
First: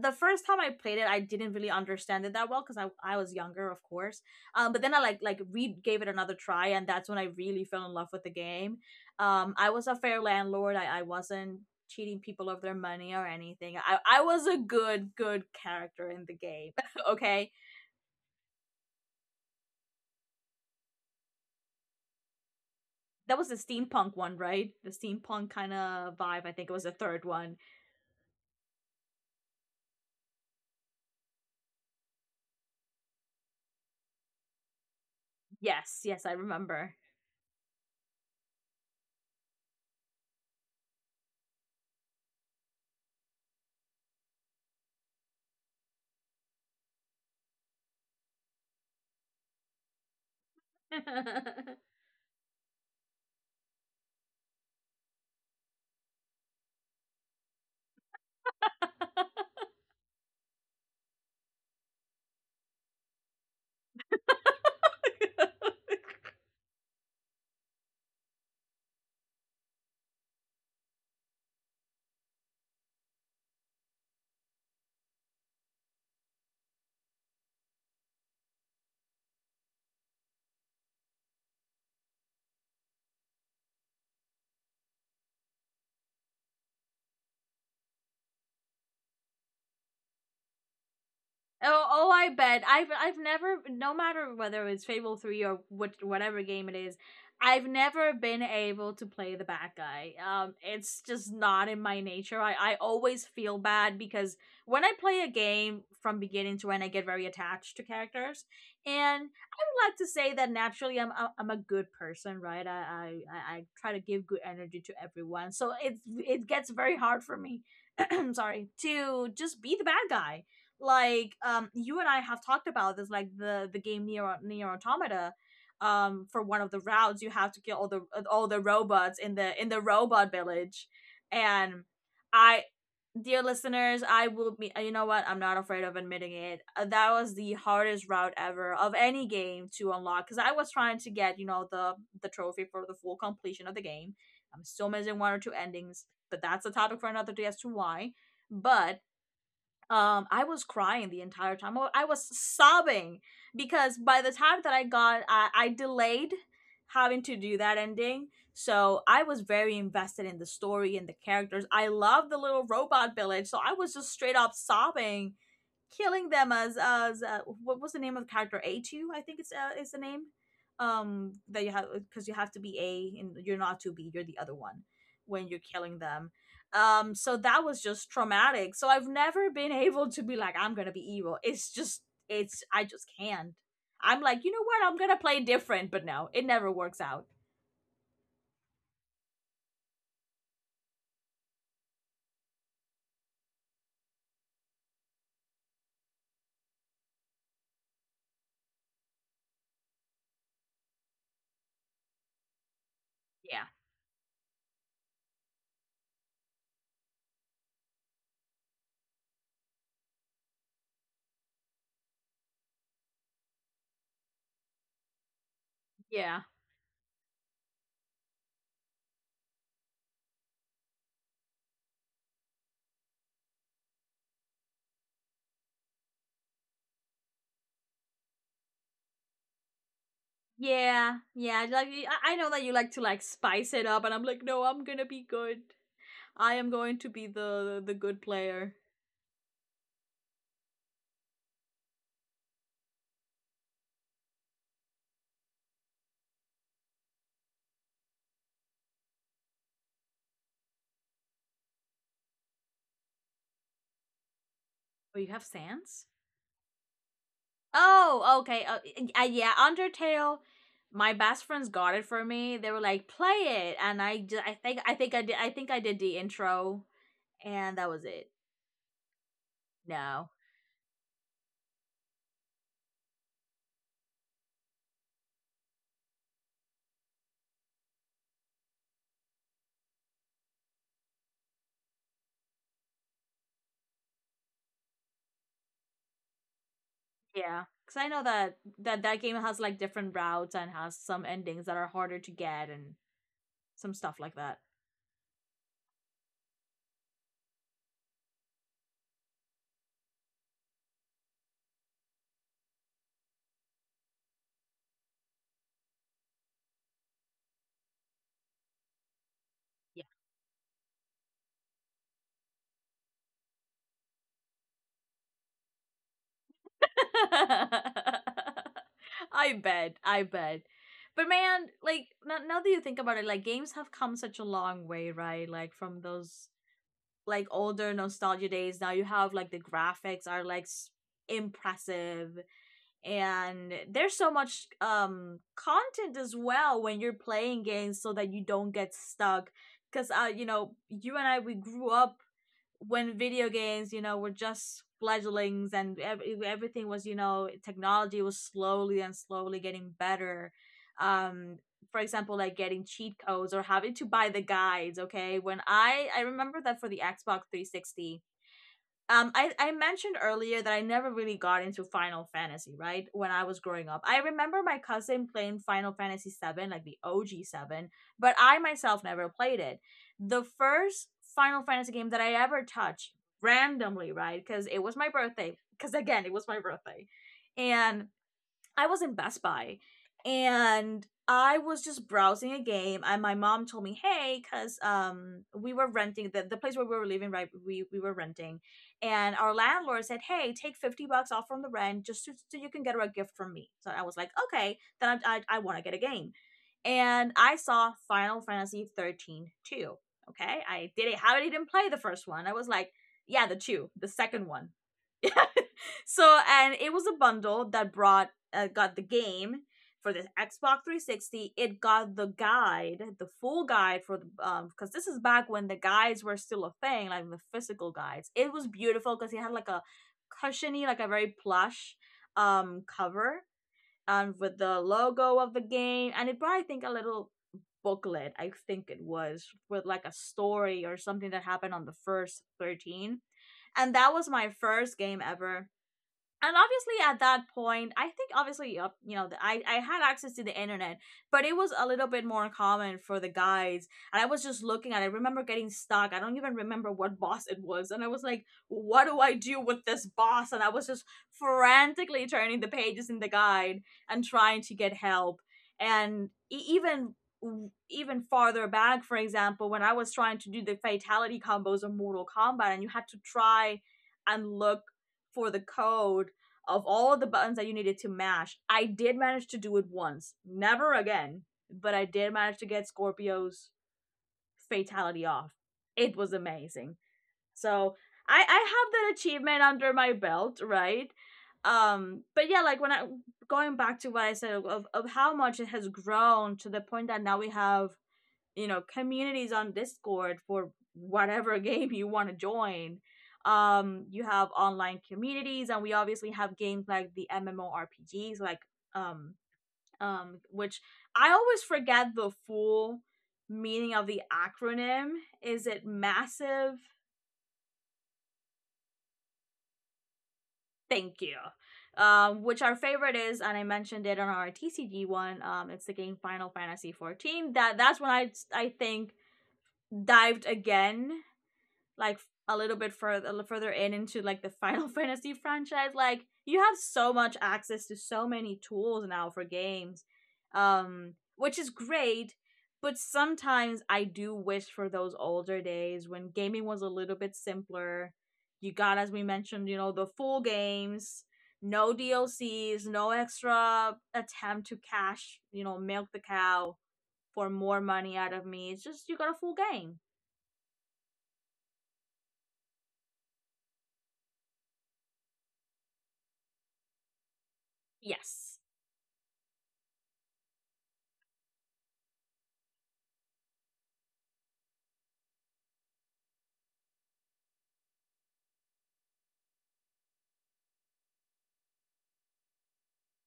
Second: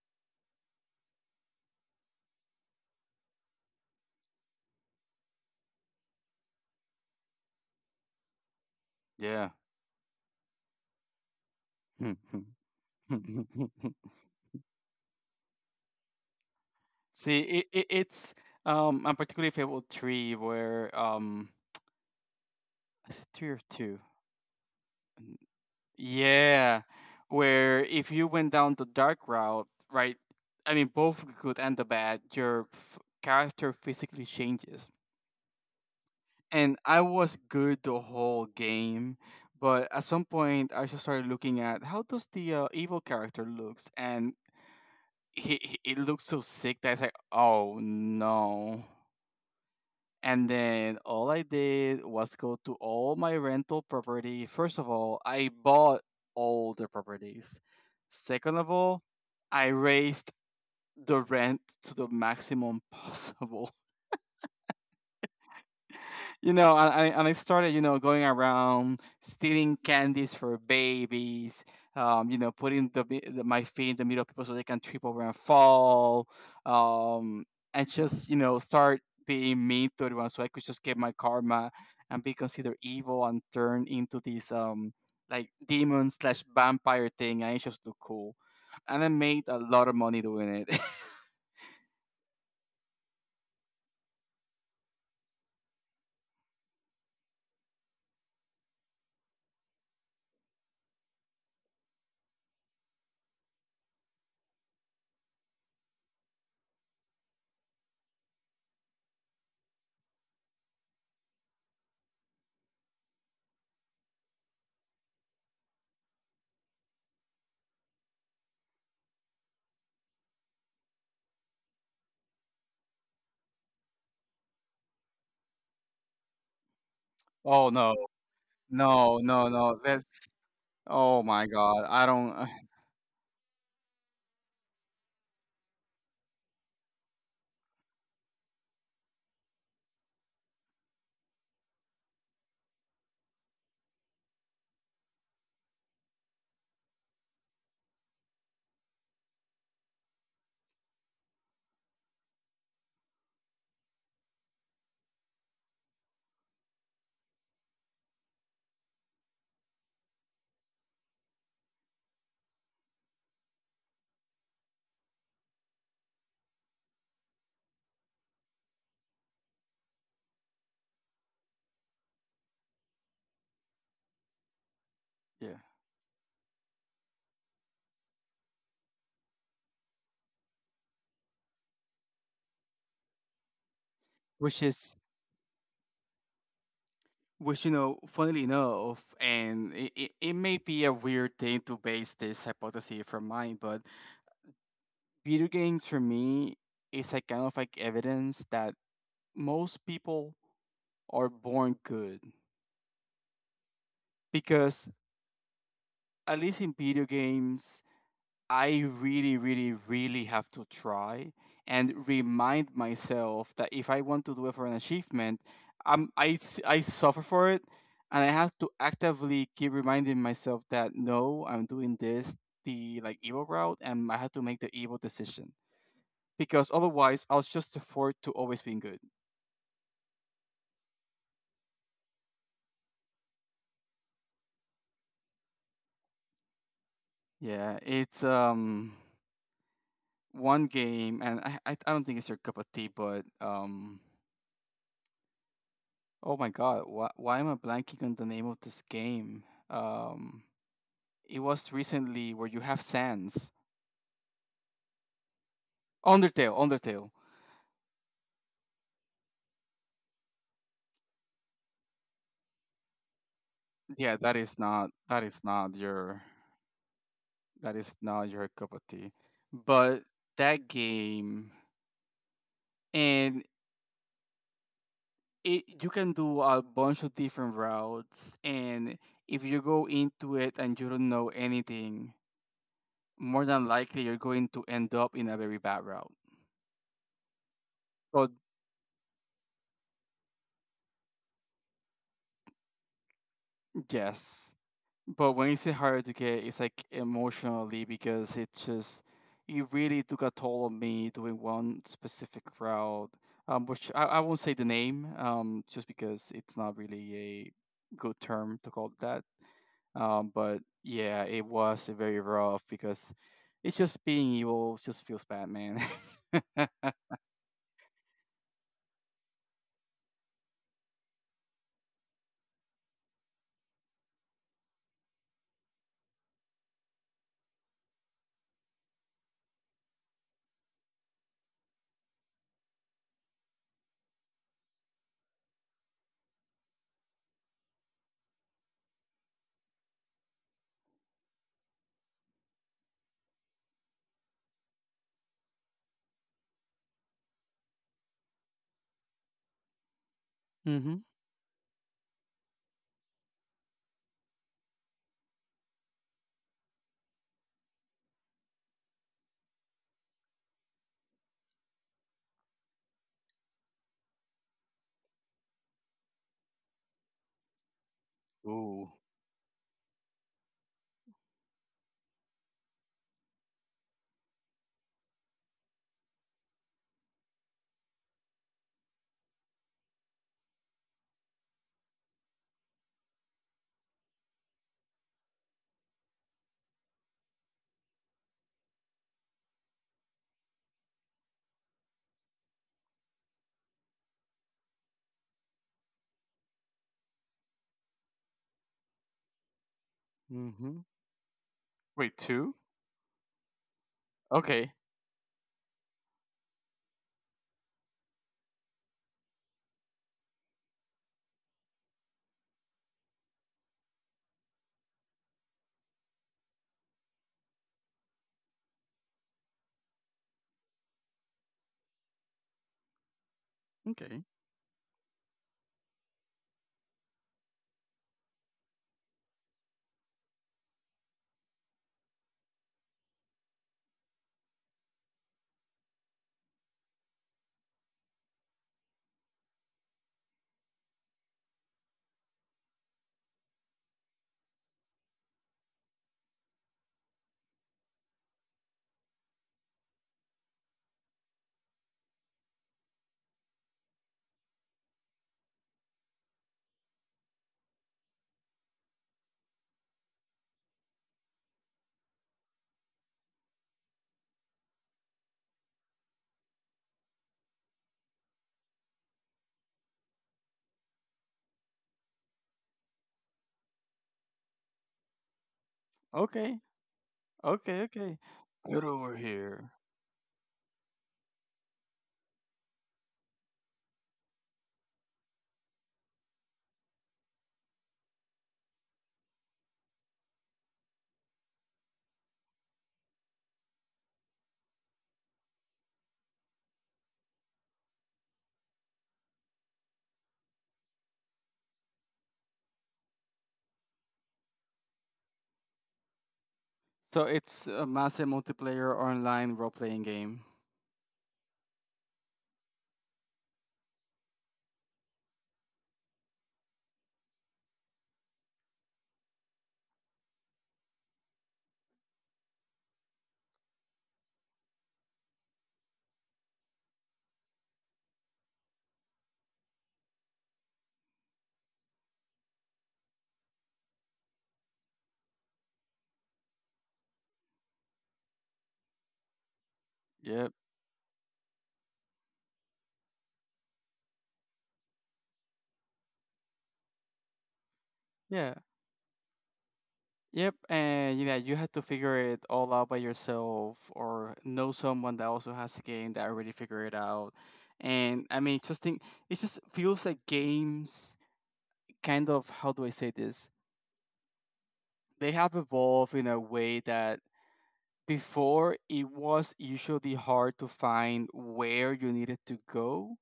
[SPEAKER 1] the first time I played it, I didn't really understand it that well because I was younger, of course. But then I re gave it another try, and that's when I really fell in love with the game.
[SPEAKER 2] Yeah.
[SPEAKER 1] I was a fair landlord. I wasn't cheating people of their money or anything. I was a good good character in the game.
[SPEAKER 2] See,
[SPEAKER 1] Okay,
[SPEAKER 2] it's I'm particularly Fable 3 where is it
[SPEAKER 1] that
[SPEAKER 2] 3
[SPEAKER 1] was the
[SPEAKER 2] or 2?
[SPEAKER 1] steampunk one, right? The steampunk kind of vibe. I think it
[SPEAKER 2] Yeah,
[SPEAKER 1] was the third one.
[SPEAKER 2] where if you went down the dark route, right? I mean both the good and the bad, your character physically changes.
[SPEAKER 1] Yes, yes, I
[SPEAKER 2] And
[SPEAKER 1] remember.
[SPEAKER 2] I was good the whole game, but at some point I just started looking at how does the evil character looks, and he it looks so sick that it's like, "Oh no." And then all I did was go to all my rental property. First of all, I bought all the properties. Second of all, I raised the rent to the maximum possible. And I started, going around stealing candies for babies. Putting the my feet in the middle of people so they can trip over and fall. Um, and just start being mean to everyone so I could just get my karma and be considered evil and turn into this like demon slash vampire thing. I just look cool, and I made a lot of money doing it.
[SPEAKER 1] Oh, oh, I bet. I've never, no matter whether it's Fable Three or what, whatever game it is, I've never been able to play the bad guy. It's just not in my nature. I always feel bad because when I play a game from beginning to end, I get very attached to characters, and I would like to say that naturally I'm a good person, right? I try to give good energy to everyone, so it gets very hard for me. Sorry to just be the bad guy like you and I have talked about this like the game Near Automata. For one of the routes you have to
[SPEAKER 2] Oh
[SPEAKER 1] kill all
[SPEAKER 2] no,
[SPEAKER 1] the robots
[SPEAKER 2] no,
[SPEAKER 1] in
[SPEAKER 2] no,
[SPEAKER 1] the
[SPEAKER 2] no.
[SPEAKER 1] robot
[SPEAKER 2] That's
[SPEAKER 1] village,
[SPEAKER 2] oh my
[SPEAKER 1] and
[SPEAKER 2] god. I don't.
[SPEAKER 1] I, dear listeners, I will be you know what, I'm not afraid of admitting it. That was the hardest route ever of any game to unlock because I was trying to get you know the trophy for the full completion of the game. I'm still missing one or two endings, but that's a topic for another day as to why. But I was crying the entire time, I was sobbing because by the time that I delayed having to do that ending, so I was very invested in the story and the characters. I love the little robot village, so I was just straight up sobbing killing them as what was the name of the character, A two I think it's is the name that you have because you have to be A and you're not to be you're the other one when you're
[SPEAKER 2] Yeah.
[SPEAKER 1] killing them. So that was just traumatic, so I've never been able to be like I'm gonna be evil. It's just it's I just can't. I'm like you know
[SPEAKER 2] Which
[SPEAKER 1] what, I'm
[SPEAKER 2] is
[SPEAKER 1] gonna play different, but no it never works out.
[SPEAKER 2] which funnily enough, and it may be a weird thing to base this hypothesis from mine, but video games for me is like kind of like evidence that most people are born good
[SPEAKER 1] Yeah.
[SPEAKER 2] because at least in video games I really have to try and remind myself that if I want to do it for an achievement,
[SPEAKER 1] Yeah.
[SPEAKER 2] I suffer for it, and I have to actively keep reminding myself that no, I'm doing this the like evil route and I have to make the evil decision because otherwise I was just afford to always being good.
[SPEAKER 1] Yeah, yeah, like I know that you like to like spice it up and I'm like no, I'm gonna be good. I am going to be the
[SPEAKER 2] Yeah,
[SPEAKER 1] good
[SPEAKER 2] it's
[SPEAKER 1] player.
[SPEAKER 2] one game, and I don't think it's your cup of tea, but oh my God, why am I blanking on the name of this game? Um, it was recently where you have sands.
[SPEAKER 1] Oh, you have Sans?
[SPEAKER 2] Undertale, Undertale.
[SPEAKER 1] Oh, okay. Yeah, Undertale. My best friends got it for me. They were like, "Play it," and
[SPEAKER 2] Yeah,
[SPEAKER 1] I
[SPEAKER 2] that
[SPEAKER 1] just,
[SPEAKER 2] is not that is
[SPEAKER 1] I think
[SPEAKER 2] not
[SPEAKER 1] I did the
[SPEAKER 2] your
[SPEAKER 1] intro,
[SPEAKER 2] that
[SPEAKER 1] and that
[SPEAKER 2] is
[SPEAKER 1] was
[SPEAKER 2] not
[SPEAKER 1] it.
[SPEAKER 2] your cup of tea, but
[SPEAKER 1] No,
[SPEAKER 2] that game and it, you can do a bunch of different routes, and if you go into it and you don't know anything, more than likely you're going to end up in a very bad route.
[SPEAKER 1] yeah, because I know
[SPEAKER 2] But
[SPEAKER 1] that that game has like different routes and has some endings that are harder to get and some stuff like
[SPEAKER 2] yes,
[SPEAKER 1] that.
[SPEAKER 2] but when it's harder to get, it's like emotionally because it really took a toll on me doing one specific route, which I won't say the name, just because it's not really a good term to call it that. But yeah, it was very rough because it's just being evil just feels bad, man.
[SPEAKER 1] I bet, I bet. But man, like now that you think about it, like games have come such a long way, right? Like from those like older nostalgia days, now you have like the graphics are like impressive, and there's so much content as well when you're playing games so that you don't get stuck because you know, you and I, we grew up when video games, you know, were just fledglings and everything was, you know, technology was slowly and slowly getting better.
[SPEAKER 2] Mhm.
[SPEAKER 1] Um, for example, like getting cheat codes or having to buy the guides. Okay, when I remember that for the Xbox 360, I mentioned earlier that I never really got into Final Fantasy, right? When I was growing up, I remember my cousin playing Final Fantasy 7, like the OG 7, but I
[SPEAKER 2] Ooh.
[SPEAKER 1] myself never played it. The first Final Fantasy game that I ever touched randomly, right, because it was my birthday, because again, it was my birthday, and I was in Best Buy, and I was just browsing a game, and my mom told me, "Hey, cuz we were renting, the place where we were living, right, we were renting, and our landlord said, 'Hey, take 50 bucks off from the rent just to, so you can get her a gift from me.'" So I was like, "Okay, then I want to get a game." And I saw Final Fantasy 13 too. Okay?
[SPEAKER 2] Mhm.
[SPEAKER 1] I did it. How? I didn't play the
[SPEAKER 2] Wait,
[SPEAKER 1] first one. I
[SPEAKER 2] two?
[SPEAKER 1] was like, "Yeah, the two, the second one."
[SPEAKER 2] Okay.
[SPEAKER 1] So, and it was a bundle that brought got the game for the Xbox 360. It got the guide, the full guide, for the because this is back when the guides were still a thing, like the physical guides. It was beautiful because it had like a cushiony, like a very plush cover
[SPEAKER 2] Okay.
[SPEAKER 1] with the logo of the game, and it brought, I think, a little booklet. I think it was with like a story or something that happened on the first 13, and that was my first game ever. And obviously at that point, I think obviously, you know, I had access to the internet, but it was a little bit more common for the guys, and I was just looking at it. I remember getting stuck. I don't even remember what boss it was, and I was like, what do I do with this boss? And I was just frantically turning the pages in the guide and trying to get help. And even farther back, for example, when I was trying to do the fatality combos of Mortal Kombat, and you had to try and look for the code of all of the buttons that you needed to mash. I did manage to do it once. Never again, but I did manage to get Scorpio's fatality off. It was
[SPEAKER 2] Okay,
[SPEAKER 1] amazing.
[SPEAKER 2] okay,
[SPEAKER 1] So
[SPEAKER 2] okay.
[SPEAKER 1] I
[SPEAKER 2] Get
[SPEAKER 1] have that
[SPEAKER 2] over
[SPEAKER 1] achievement
[SPEAKER 2] here.
[SPEAKER 1] under my belt, right? But yeah, like when I, going back to what I said of how much it has grown to the point that now we have, you know, communities on Discord for whatever game you want to join. You have online communities, and we obviously have games like the MMORPGs, like um which I always forget the full meaning of the acronym. Is it massive?
[SPEAKER 2] So it's a massive multiplayer online role-playing game.
[SPEAKER 1] Thank you. Which our favorite is, and I mentioned it on our TCG one, it's the game Final Fantasy 14. That that's when I think dived again, like a little bit further in, into like the Final Fantasy franchise. Like, you have so much access to so many tools now for games, which is great. But sometimes I do wish for those older days when gaming was a little bit simpler. You got, as we mentioned, you know, the full
[SPEAKER 2] Yep.
[SPEAKER 1] games, no DLCs, no extra attempt to cash, you know, milk the cow for more money out of
[SPEAKER 2] Yeah.
[SPEAKER 1] me. It's just you got a full game.
[SPEAKER 2] Yep. And yeah, you had to figure it all out by yourself, or know someone that also has a game that already figured it out. And I
[SPEAKER 1] Yes.
[SPEAKER 2] mean, just think, it just feels like games, kind of how do I say this? They have evolved in a way that before it was usually hard to find where you needed to go,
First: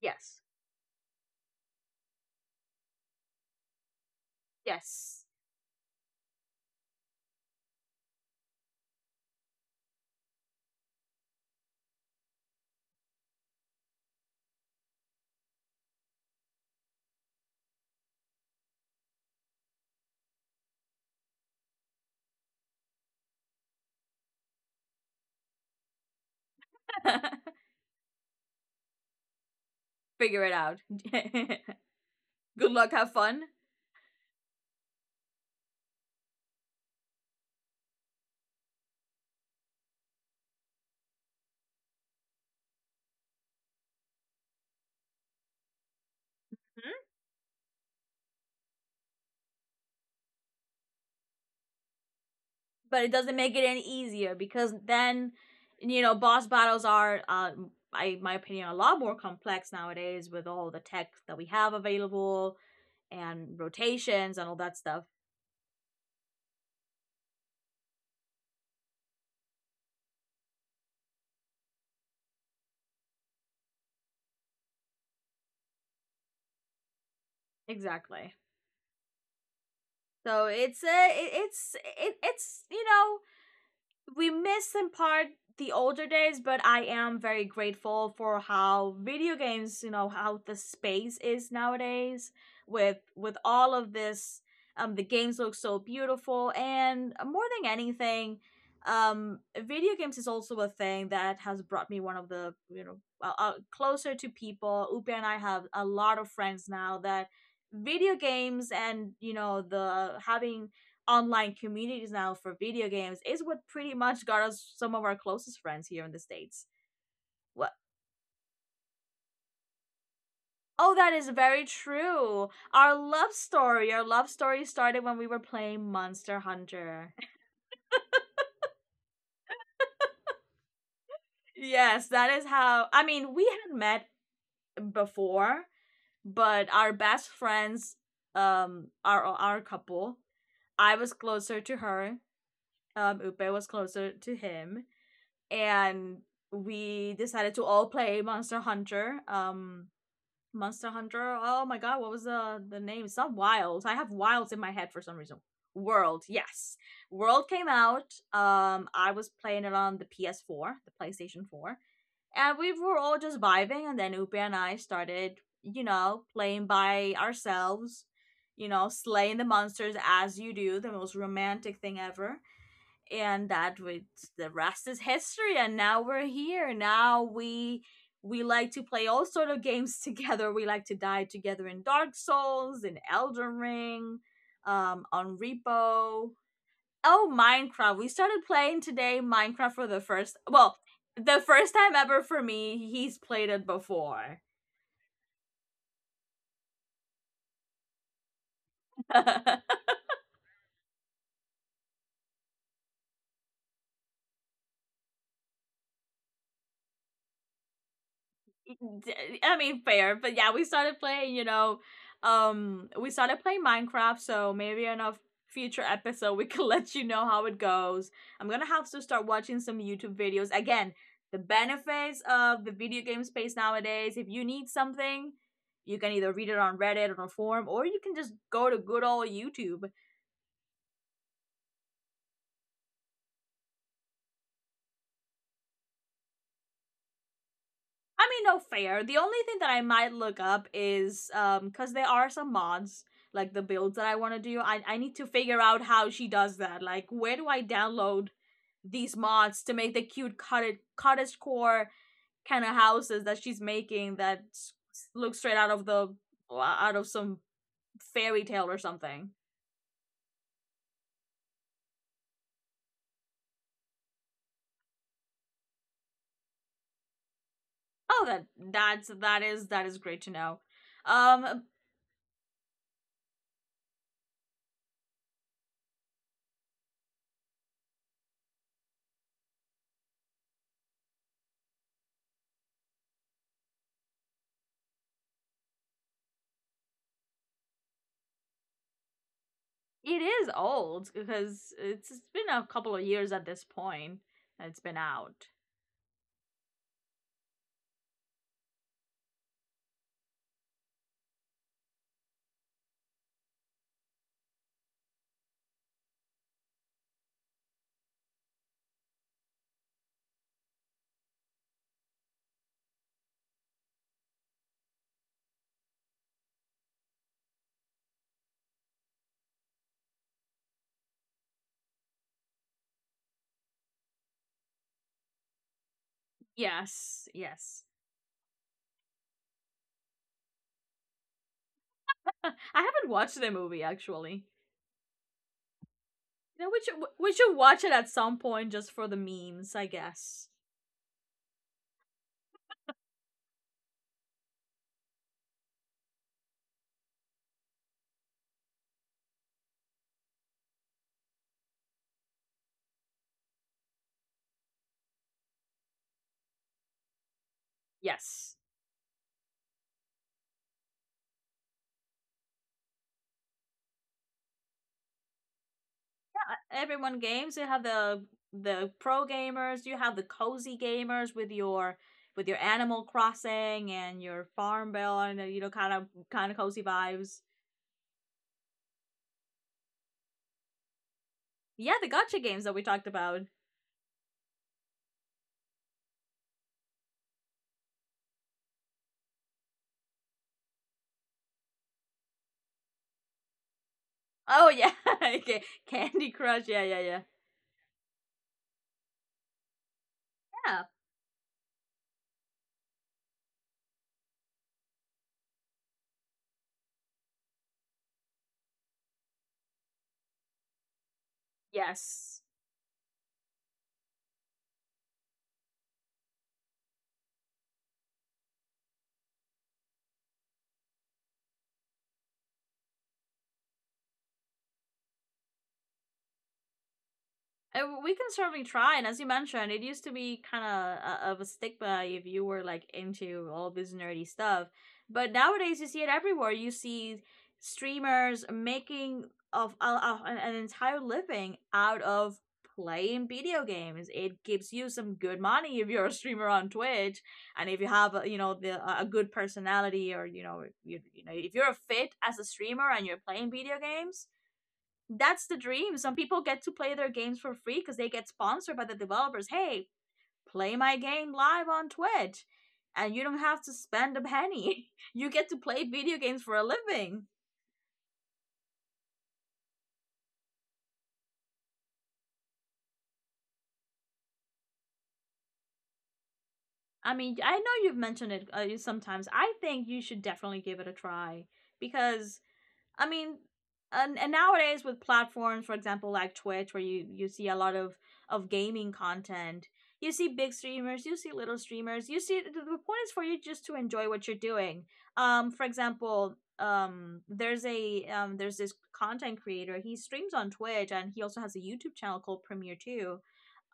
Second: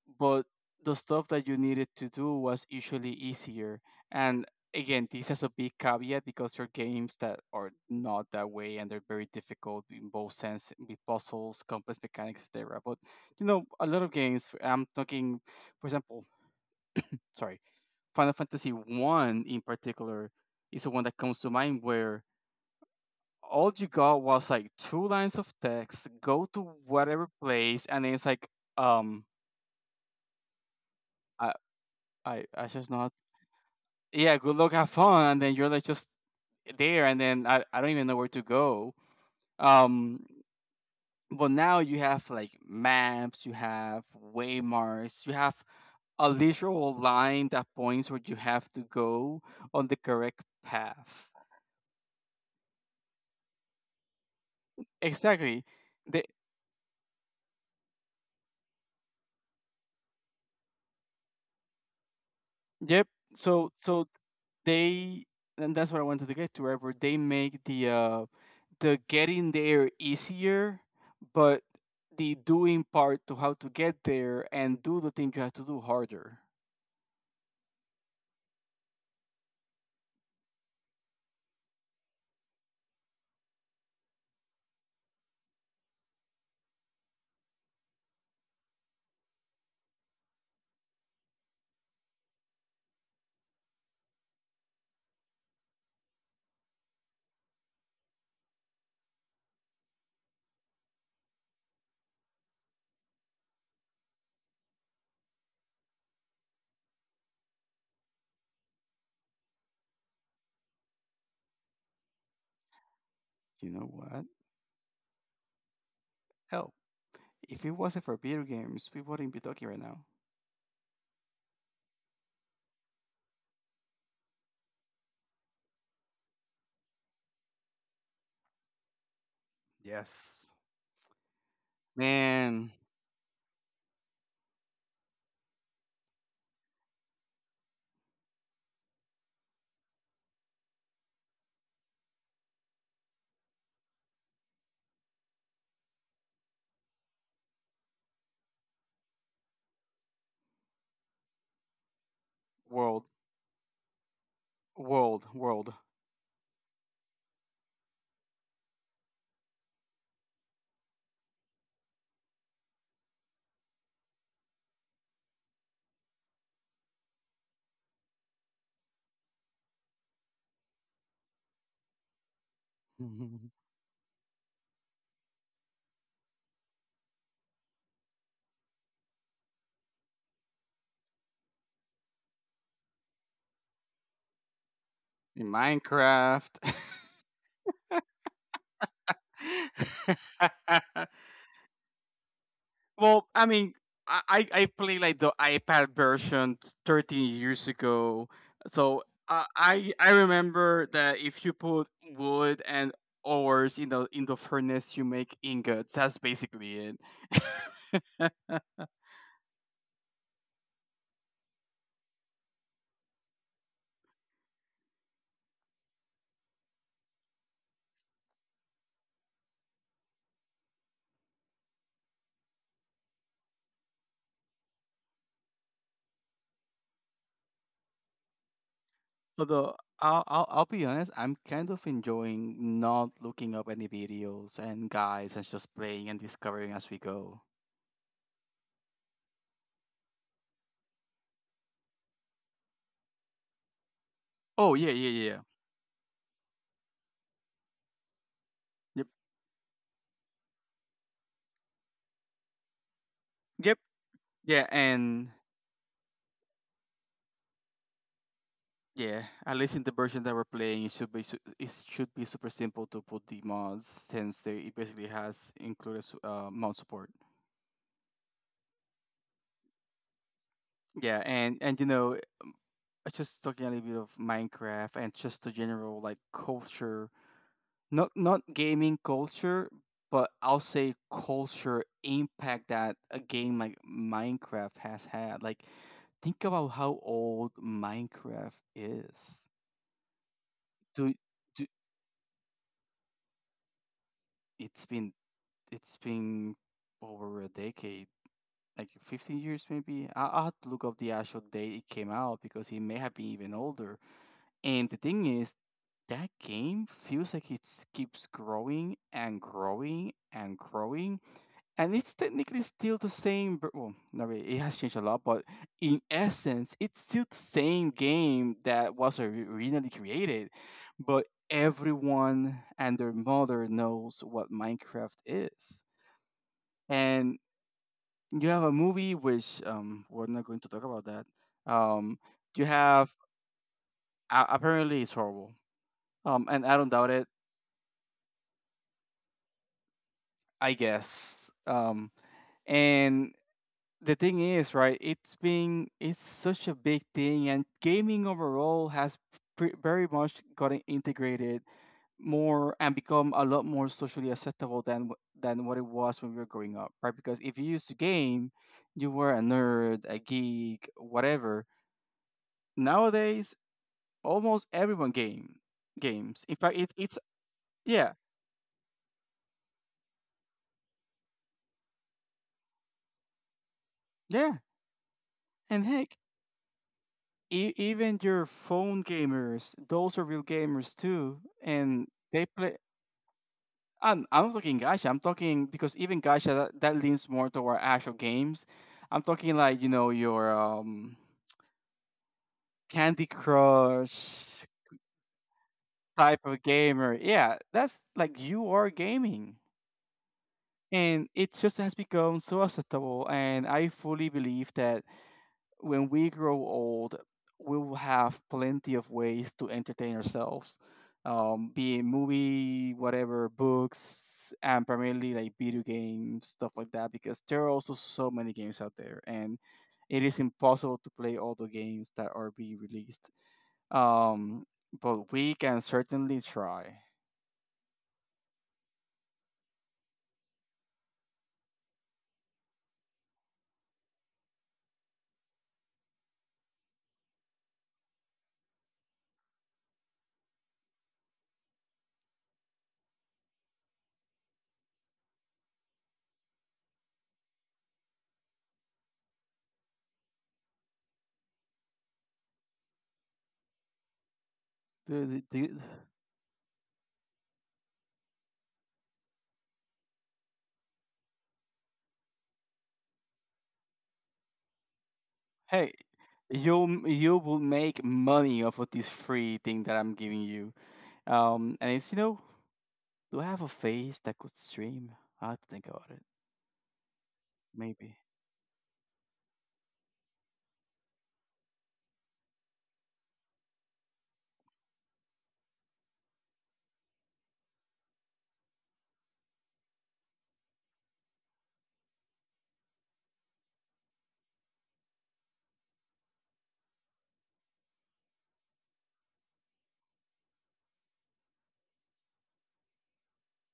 [SPEAKER 1] Yes.
[SPEAKER 2] but the stuff that you needed to do was usually easier. And again,
[SPEAKER 1] Yes.
[SPEAKER 2] this has a big caveat because there are games that are not that way and they're very difficult in both sense with puzzles, complex mechanics, etc. But you know, a lot of games. I'm talking, for example, sorry, Final Fantasy One in particular is the one that comes to mind where all you got was like two lines of text. Go to whatever place, and then it's like, um,
[SPEAKER 1] Figure it out.
[SPEAKER 2] I I
[SPEAKER 1] Good luck,
[SPEAKER 2] just know how,
[SPEAKER 1] have fun.
[SPEAKER 2] yeah, good luck, have fun, and then you're like just there, and then I don't even know where to go. Um, but now you have like maps, you have waymarks, you have a
[SPEAKER 1] Mm-hmm.
[SPEAKER 2] literal line that points where you have to go on the correct path.
[SPEAKER 1] But it doesn't make it any easier because then,
[SPEAKER 2] Exactly.
[SPEAKER 1] you know,
[SPEAKER 2] They,
[SPEAKER 1] boss battles are, I, my opinion, a lot more complex nowadays with all the tech that we have available
[SPEAKER 2] yep.
[SPEAKER 1] and
[SPEAKER 2] So
[SPEAKER 1] rotations and all that stuff.
[SPEAKER 2] they, and that's what I wanted to get to. Wherever they make the getting there easier, but the doing part to how to get there and do the thing you have to do harder.
[SPEAKER 1] Exactly. So it's a, it's, you know, we miss in part the older days, but I am very grateful for how video games, you know, how the space is nowadays with all of this. The games look so beautiful, and more than anything, um, video games is also a thing that has brought me one of the, you know, closer to people. Upe and I have a lot of friends now that video games and, you know, the having online communities now for video games is what
[SPEAKER 2] You know
[SPEAKER 1] pretty
[SPEAKER 2] what?
[SPEAKER 1] much got us some of our closest friends here in the States.
[SPEAKER 2] Hell, if it
[SPEAKER 1] What?
[SPEAKER 2] wasn't for video games, we wouldn't be talking right now.
[SPEAKER 1] Oh, that is very true. Our love story started when we were playing Monster Hunter.
[SPEAKER 2] Yes.
[SPEAKER 1] Yes, that is
[SPEAKER 2] Man,
[SPEAKER 1] how. I mean, we had met before, but our best friends, our couple. I was closer to her. Upe was closer to him, and we decided to all play Monster Hunter. Monster Hunter. Oh my god, what was the
[SPEAKER 2] world,
[SPEAKER 1] name? It's not Wilds. I have Wilds in my head for some reason.
[SPEAKER 2] world.
[SPEAKER 1] World, yes. World came out. I was playing it on the PS4, the PlayStation 4, and we were all just vibing. And then Upe and I started, you know, playing by ourselves. You know, slaying the monsters as you do, the most romantic thing ever. And
[SPEAKER 2] In
[SPEAKER 1] that, with the rest is history, and now we're here. Now we we like to play all sort of games together. We like to die together in Dark Souls, in Elden Ring, on Repo.
[SPEAKER 2] Minecraft.
[SPEAKER 1] Oh, Minecraft. We started playing today Minecraft for the first, well, the first time ever for me. He's
[SPEAKER 2] Well, I
[SPEAKER 1] played it
[SPEAKER 2] mean, I
[SPEAKER 1] before.
[SPEAKER 2] I I play like the iPad version 13 years ago, so I remember that if you put wood and ores in the furnace, you make ingots. That's basically it.
[SPEAKER 1] I mean, fair, but yeah, we started playing. You know, we started playing Minecraft. So maybe in a future episode, we can let you know how it goes. I'm gonna have to start watching some YouTube videos again. The benefits of the video game space nowadays. If you need something, you can either read it on Reddit or a forum, or you can just go to good old
[SPEAKER 2] Although
[SPEAKER 1] YouTube.
[SPEAKER 2] I'll be honest, I'm kind of enjoying not looking up any videos and guides and just playing and discovering as we go.
[SPEAKER 1] I mean, no, fair. The only thing that I might look up is cause there are some mods, like the builds that I want to do.
[SPEAKER 2] Oh
[SPEAKER 1] I
[SPEAKER 2] yeah
[SPEAKER 1] I
[SPEAKER 2] yeah
[SPEAKER 1] need to
[SPEAKER 2] yeah. yeah.
[SPEAKER 1] figure out how she does that. Like, where do I download
[SPEAKER 2] Yep
[SPEAKER 1] these mods to make the cute cottage core kind of houses that she's
[SPEAKER 2] yep
[SPEAKER 1] making that
[SPEAKER 2] yeah and
[SPEAKER 1] look straight out of some fairy tale or
[SPEAKER 2] Yeah,
[SPEAKER 1] something.
[SPEAKER 2] at least in the version that we're playing, it should be it should be super simple to put the mods since they it basically has included mod support.
[SPEAKER 1] Oh, that is that is great to know.
[SPEAKER 2] Yeah,
[SPEAKER 1] Um,
[SPEAKER 2] and you know, just talking a little bit of Minecraft and just the general like culture, not not gaming culture, but I'll say culture impact that a game like Minecraft has had. Like, think about how old Minecraft is.
[SPEAKER 1] It is
[SPEAKER 2] Do
[SPEAKER 1] old
[SPEAKER 2] do
[SPEAKER 1] because it's been a couple of years at this point it's
[SPEAKER 2] it's
[SPEAKER 1] been
[SPEAKER 2] been,
[SPEAKER 1] out.
[SPEAKER 2] it's been over a decade, like 15 years maybe. I'll have to look up the actual date it came out because it may have been even older. And the thing is, that game feels like it keeps growing and growing and growing. And it's technically still the same. Well, not really, it has changed a lot, but in essence, it's still the same game that was originally created. But everyone and their mother knows what Minecraft is.
[SPEAKER 1] Yes,
[SPEAKER 2] And
[SPEAKER 1] yes.
[SPEAKER 2] you have a movie which we're not going to talk about that, um
[SPEAKER 1] I
[SPEAKER 2] you have
[SPEAKER 1] haven't watched the movie, actually.
[SPEAKER 2] apparently it's horrible, and
[SPEAKER 1] You know,
[SPEAKER 2] I
[SPEAKER 1] we
[SPEAKER 2] don't
[SPEAKER 1] should
[SPEAKER 2] doubt it,
[SPEAKER 1] we should watch it at some point just for the memes, I guess.
[SPEAKER 2] I guess. And the thing is, right, it's such a big thing and gaming overall has very much gotten integrated more and become a lot more socially acceptable than than what it was when we were growing up, right? Because if you used to game
[SPEAKER 1] Yes.
[SPEAKER 2] you were a nerd, a geek, whatever. Nowadays almost everyone game games. In fact, it's
[SPEAKER 1] Everyone games. You have
[SPEAKER 2] yeah,
[SPEAKER 1] the pro gamers. You have the cozy gamers with your Animal Crossing and your
[SPEAKER 2] yeah,
[SPEAKER 1] Farm Bill and you know,
[SPEAKER 2] and
[SPEAKER 1] kind of
[SPEAKER 2] heck,
[SPEAKER 1] kind of cozy vibes.
[SPEAKER 2] even your phone gamers, those are real gamers too,
[SPEAKER 1] Yeah,
[SPEAKER 2] and
[SPEAKER 1] the gotcha
[SPEAKER 2] they
[SPEAKER 1] games
[SPEAKER 2] play.
[SPEAKER 1] that we talked about.
[SPEAKER 2] I'm not talking gacha. I'm talking because even gacha that, that leans more toward actual games. I'm talking like you know your Candy Crush
[SPEAKER 1] Oh yeah, okay. Candy
[SPEAKER 2] type of
[SPEAKER 1] Crush. Yeah, yeah,
[SPEAKER 2] gamer.
[SPEAKER 1] yeah.
[SPEAKER 2] Yeah, that's like you are gaming.
[SPEAKER 1] Yeah.
[SPEAKER 2] And it just has become so acceptable, and I fully believe that when we grow old, we will have plenty of ways to entertain ourselves, be it
[SPEAKER 1] Yes.
[SPEAKER 2] movie, whatever, books, and primarily like video games, stuff like that, because there are also so many games out there, and it is impossible to play all the games that are being released. Um, but we can certainly try.
[SPEAKER 1] We can certainly try. And as you mentioned, it used to be kind of a stigma if you were like into all this nerdy stuff. But nowadays, you see it everywhere. You see streamers making a of an entire living out of playing video games. It gives you some good money if you're a streamer on Twitch, and if you have you know, the a good personality, or you know, if you're fit as a streamer and you're playing video games,
[SPEAKER 2] Do- do-
[SPEAKER 1] that's the
[SPEAKER 2] do
[SPEAKER 1] dream. Some people get to play their games for free because they get sponsored by the developers. Hey, play my game live on Twitch, and you don't have to spend a penny. You get to play
[SPEAKER 2] Hey,
[SPEAKER 1] video games for a
[SPEAKER 2] you
[SPEAKER 1] living.
[SPEAKER 2] you will make money off of this free thing that I'm giving you. And it's you know, do I have a face that could stream? I have to think about it.
[SPEAKER 1] I mean, I know you've
[SPEAKER 2] Maybe.
[SPEAKER 1] mentioned it sometimes. I think you should definitely give it a try because, I mean, and nowadays with platforms, for example, like Twitch, where you see a lot of gaming content, you see big streamers, you see little streamers, you see the point is for you just to enjoy what you're doing. For example, there's a there's this content creator. He streams on Twitch, and he also has a YouTube channel called Premiere Two,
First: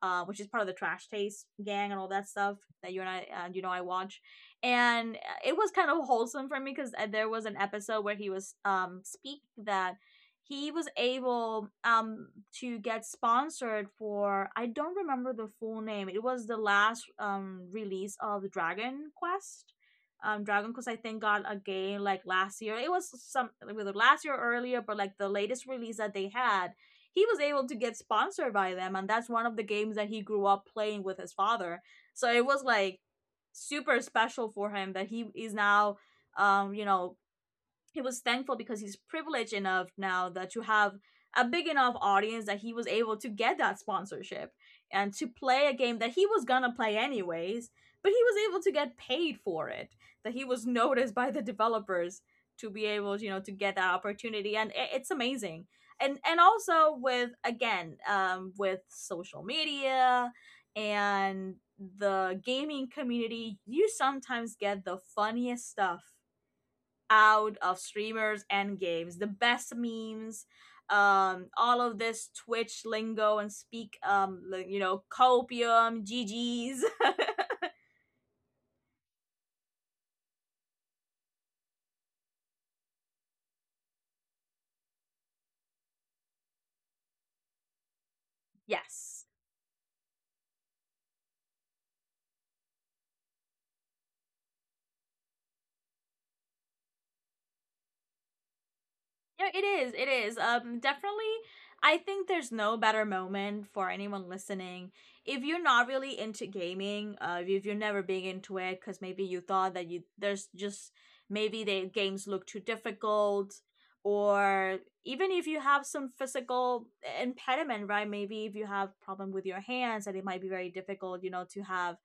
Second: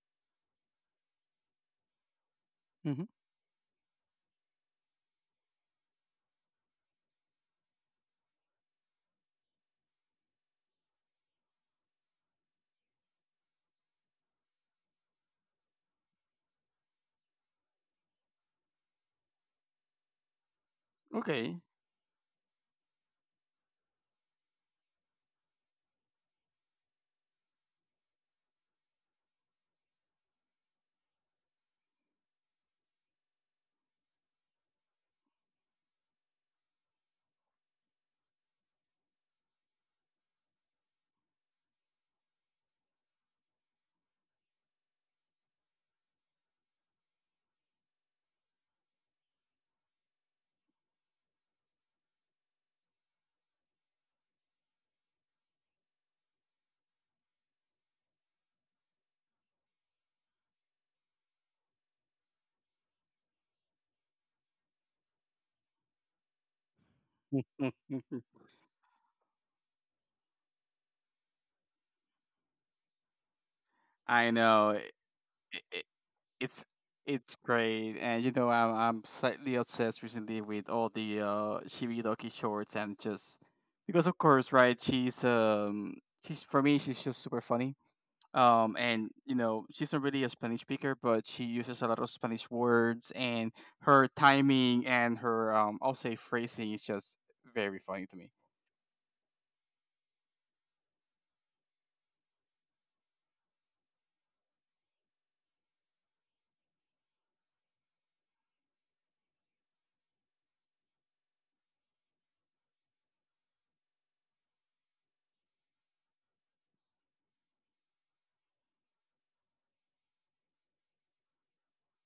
[SPEAKER 1] which is part of the Trash Taste gang and all that stuff that you
[SPEAKER 2] Hmm.
[SPEAKER 1] and I, I watch. And it was kind of wholesome for me because there was an episode where he was speaking that he was able to get sponsored for I don't remember the full name. It was the last release of Dragon Quest. Dragon Quest, I think, got a
[SPEAKER 2] Okay.
[SPEAKER 1] game like last year. It was some, whether last year or earlier, but like the latest release that they had. He was able to get sponsored by them, and that's one of the games that he grew up playing with his father, so it was like super special for him that he is now, um you know he was thankful because he's privileged enough now that to have a big enough audience that he was able to get that sponsorship and to play a game that he was gonna play anyways, but he was able to get paid for it, that he was noticed by the developers to be able, you know, to get that opportunity. And it's amazing. And also with, again, with social media and the gaming community, you sometimes get the funniest stuff out of streamers and games. The best memes, all of this Twitch lingo and speak,
[SPEAKER 2] I know it,
[SPEAKER 1] copium,
[SPEAKER 2] it's
[SPEAKER 1] GGs.
[SPEAKER 2] it's great, and you know I'm slightly obsessed recently with all the Shiridoki shorts, and just because of course, right? She's for me she's just super funny. And
[SPEAKER 1] yes.
[SPEAKER 2] you know she's not really a Spanish speaker, but she uses a lot of Spanish words, and her timing and her I'll say phrasing is just very funny to
[SPEAKER 1] Yeah, it is. It is. Definitely. I think there's no better moment for anyone listening. If you're not really into gaming, if you're never big into it, because maybe you thought that you there's just maybe the games look too difficult, or even if you have some physical impediment, right? Maybe if you have problem with your hands, that it might be very difficult, you know, to have,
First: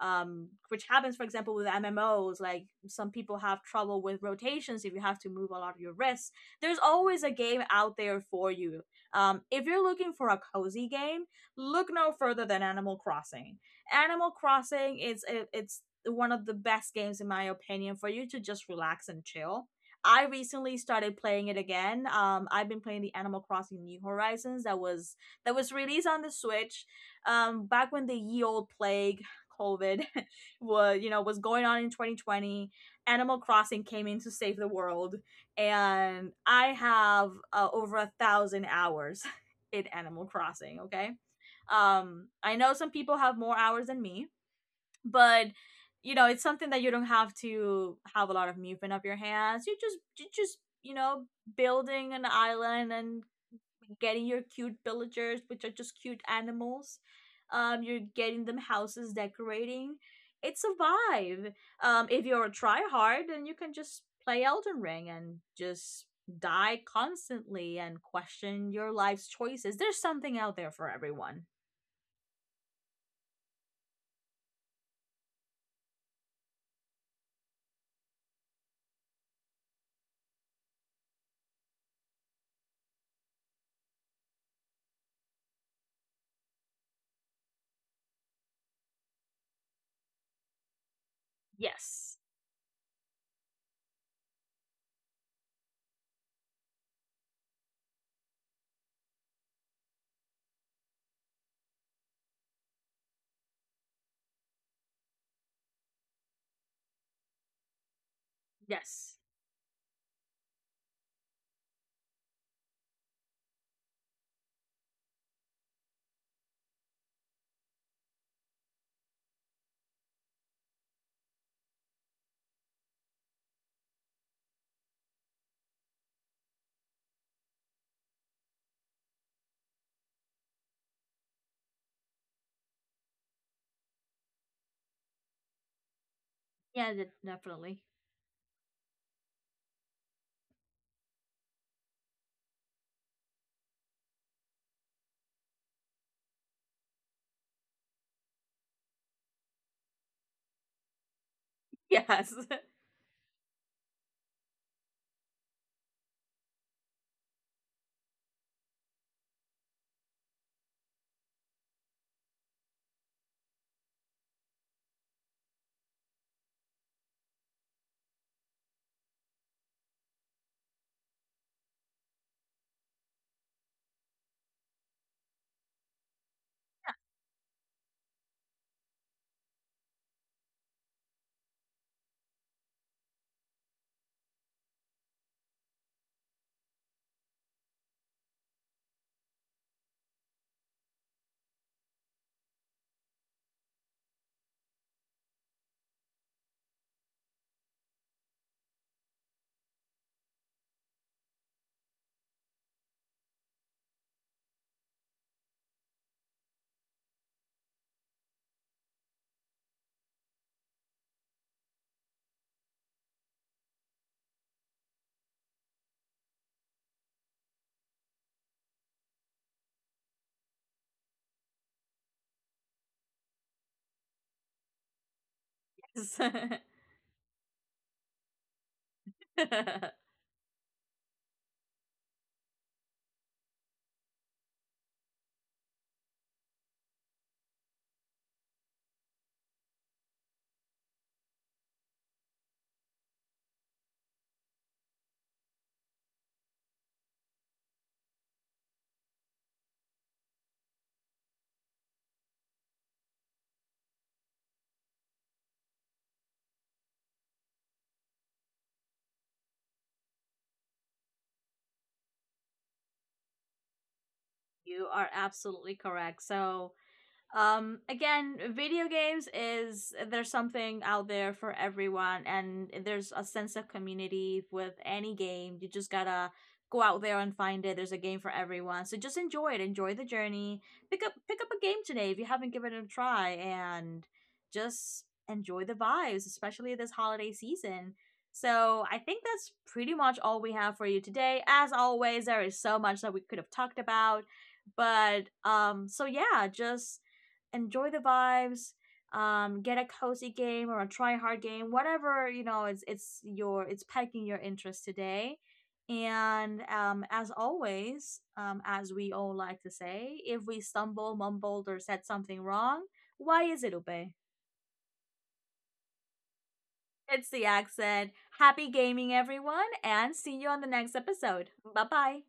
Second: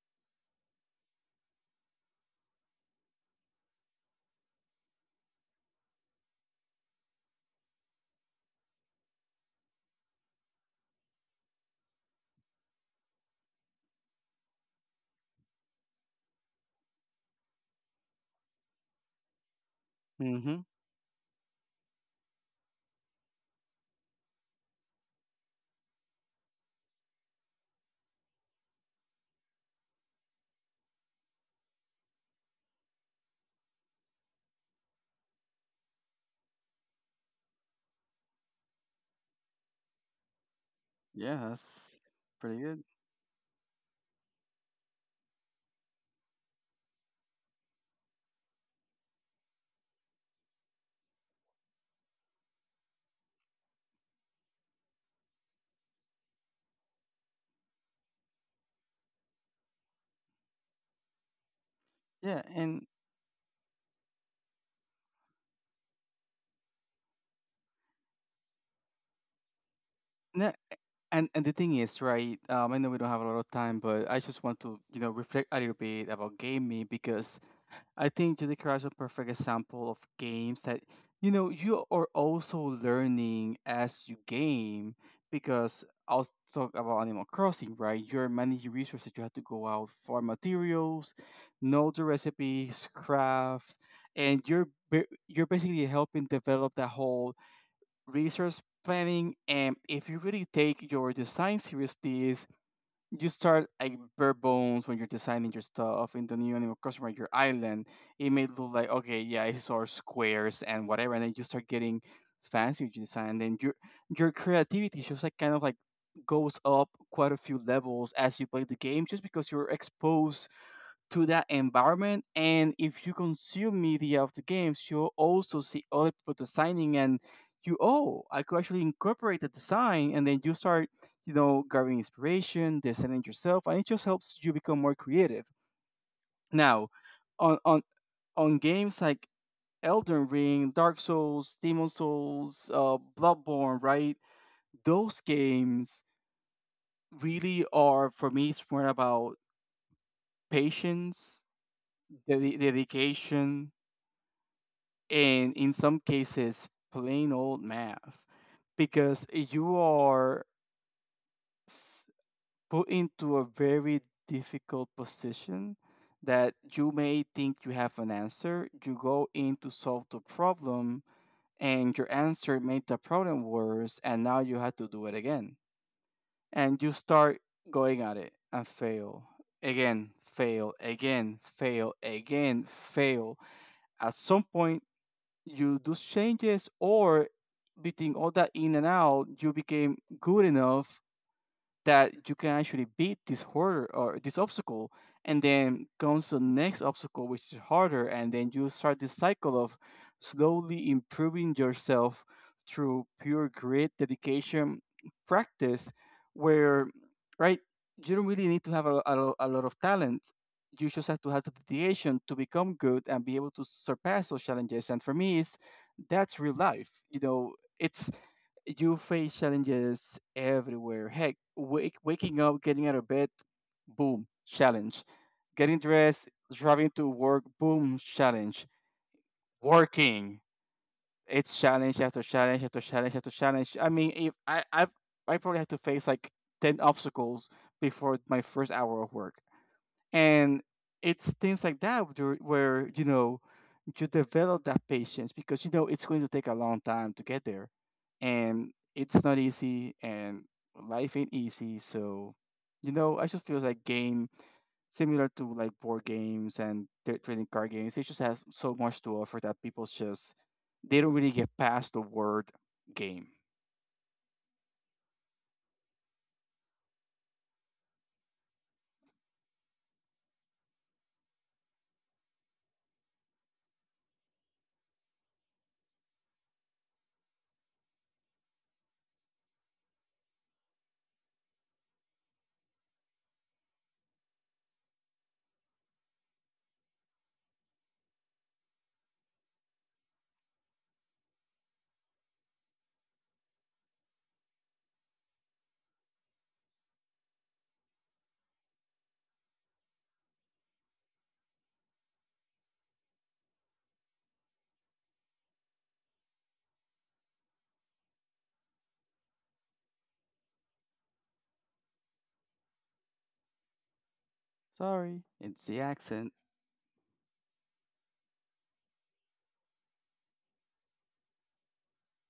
[SPEAKER 1] which happens, for example, with MMOs. Like some people have trouble with rotations if you have to move a lot of your wrists, there's always a game out there for you. If you're looking for a cozy game, look no further than Animal Crossing. Animal Crossing is it's one of the best games in my opinion for you to just relax and chill. I
[SPEAKER 2] me.
[SPEAKER 1] recently started playing it again. I've been playing the Animal Crossing New Horizons that was, that was released on the Switch, back when the ye old plague COVID was, you know, was going on in 2020. Animal Crossing came in to save the world, and I have over 1,000 hours in Animal Crossing. Okay,
[SPEAKER 2] Yeah, that's
[SPEAKER 1] I
[SPEAKER 2] pretty
[SPEAKER 1] know
[SPEAKER 2] good.
[SPEAKER 1] some people have more hours than me, but you know, it's something that you don't have to have a lot of movement up your hands. You just, you just you know building an island and getting your cute villagers, which are just cute animals. You're getting them houses, decorating. It's a vibe. If
[SPEAKER 2] Yeah,
[SPEAKER 1] you're a
[SPEAKER 2] and
[SPEAKER 1] tryhard, then you can just play Elden Ring and just die constantly and question your life's choices. There's something
[SPEAKER 2] na-
[SPEAKER 1] out there for
[SPEAKER 2] and
[SPEAKER 1] everyone.
[SPEAKER 2] the thing is, right? I know we don't have a lot of time, but I just want to, you know, reflect a little bit about gaming because I think Judy Crash is a perfect example of games that, you know, you are also learning as you game because I'll talk about Animal Crossing, right? You're managing resources. You have to go out for materials, know the
[SPEAKER 1] Yes.
[SPEAKER 2] recipes, craft, and you're basically helping develop that whole resource planning, and if you really take your design seriously, you start like bare bones when you're designing your stuff in the new animal customer, your island. It may look like
[SPEAKER 1] Yes.
[SPEAKER 2] okay, yeah, it's all squares and whatever, and then you start getting fancy with your design, and then your creativity just like kind of like goes up quite a few levels as you play the game just because you're exposed to that environment. And if you consume media of the games, you'll also see other people designing and you, oh, I could actually incorporate the design. And then you start, you know, gathering inspiration, designing yourself, and it just helps you become more creative. Now,
[SPEAKER 1] Yeah,
[SPEAKER 2] on,
[SPEAKER 1] definitely.
[SPEAKER 2] on, on games like Elden Ring, Dark Souls, Demon Souls, Bloodborne, right? Those games really are, for me, it's more about patience,
[SPEAKER 1] Yes.
[SPEAKER 2] dedication, and in some cases plain old math because you are s- put into a very difficult position that you may think you have an answer, you go in to solve the problem and your answer made the problem worse, and now you have to do it again, and you start going at it and fail again, fail again, fail again, fail. At some point you do changes, or between all that in and out, you became good enough that you can actually beat this hurdle or this obstacle, and then comes the next obstacle, which is harder, and then you start this cycle of slowly improving yourself through pure grit, dedication, practice, where right, you don't really need to have a lot of talent. You just have to have the dedication to become good and be able to surpass those challenges. And for me, it's that's real life. You know, it's you face challenges everywhere. Heck, waking up, getting out of bed, boom, challenge. Getting
[SPEAKER 1] Yes.
[SPEAKER 2] dressed, driving to work, boom, challenge. Working, it's challenge after challenge after challenge after challenge. I mean, if I I probably had to face like 10 obstacles before my first hour of work, and it's things like that where you know you develop that patience because you know it's going to take a long time to get there, and it's not easy, and life ain't easy, so you know I just feel like game, similar to like board games and trading card games, it just has so much to offer that people just they don't really get past the word game.
[SPEAKER 1] you are absolutely correct. So, again, video games is, there's something out there for everyone, and there's a sense of community with any game. You just gotta go out there and find it. There's a game for everyone, so just enjoy it. Enjoy the journey. Pick up a game today if you haven't given it a try, and just enjoy the vibes, especially this holiday season. So I think that's pretty much all we have for you today. As always, there is so much that we could have talked about, but so yeah, just enjoy the vibes. Get a cozy game or a try hard game, whatever, you know, it's your, it's piquing your interest today. And as always, as we all like to say, if we stumble, mumbled or said something wrong, why is it Ube?
[SPEAKER 2] Sorry, it's the accent.
[SPEAKER 1] It's the accent. Happy gaming, everyone, and see you on the next episode. Bye bye.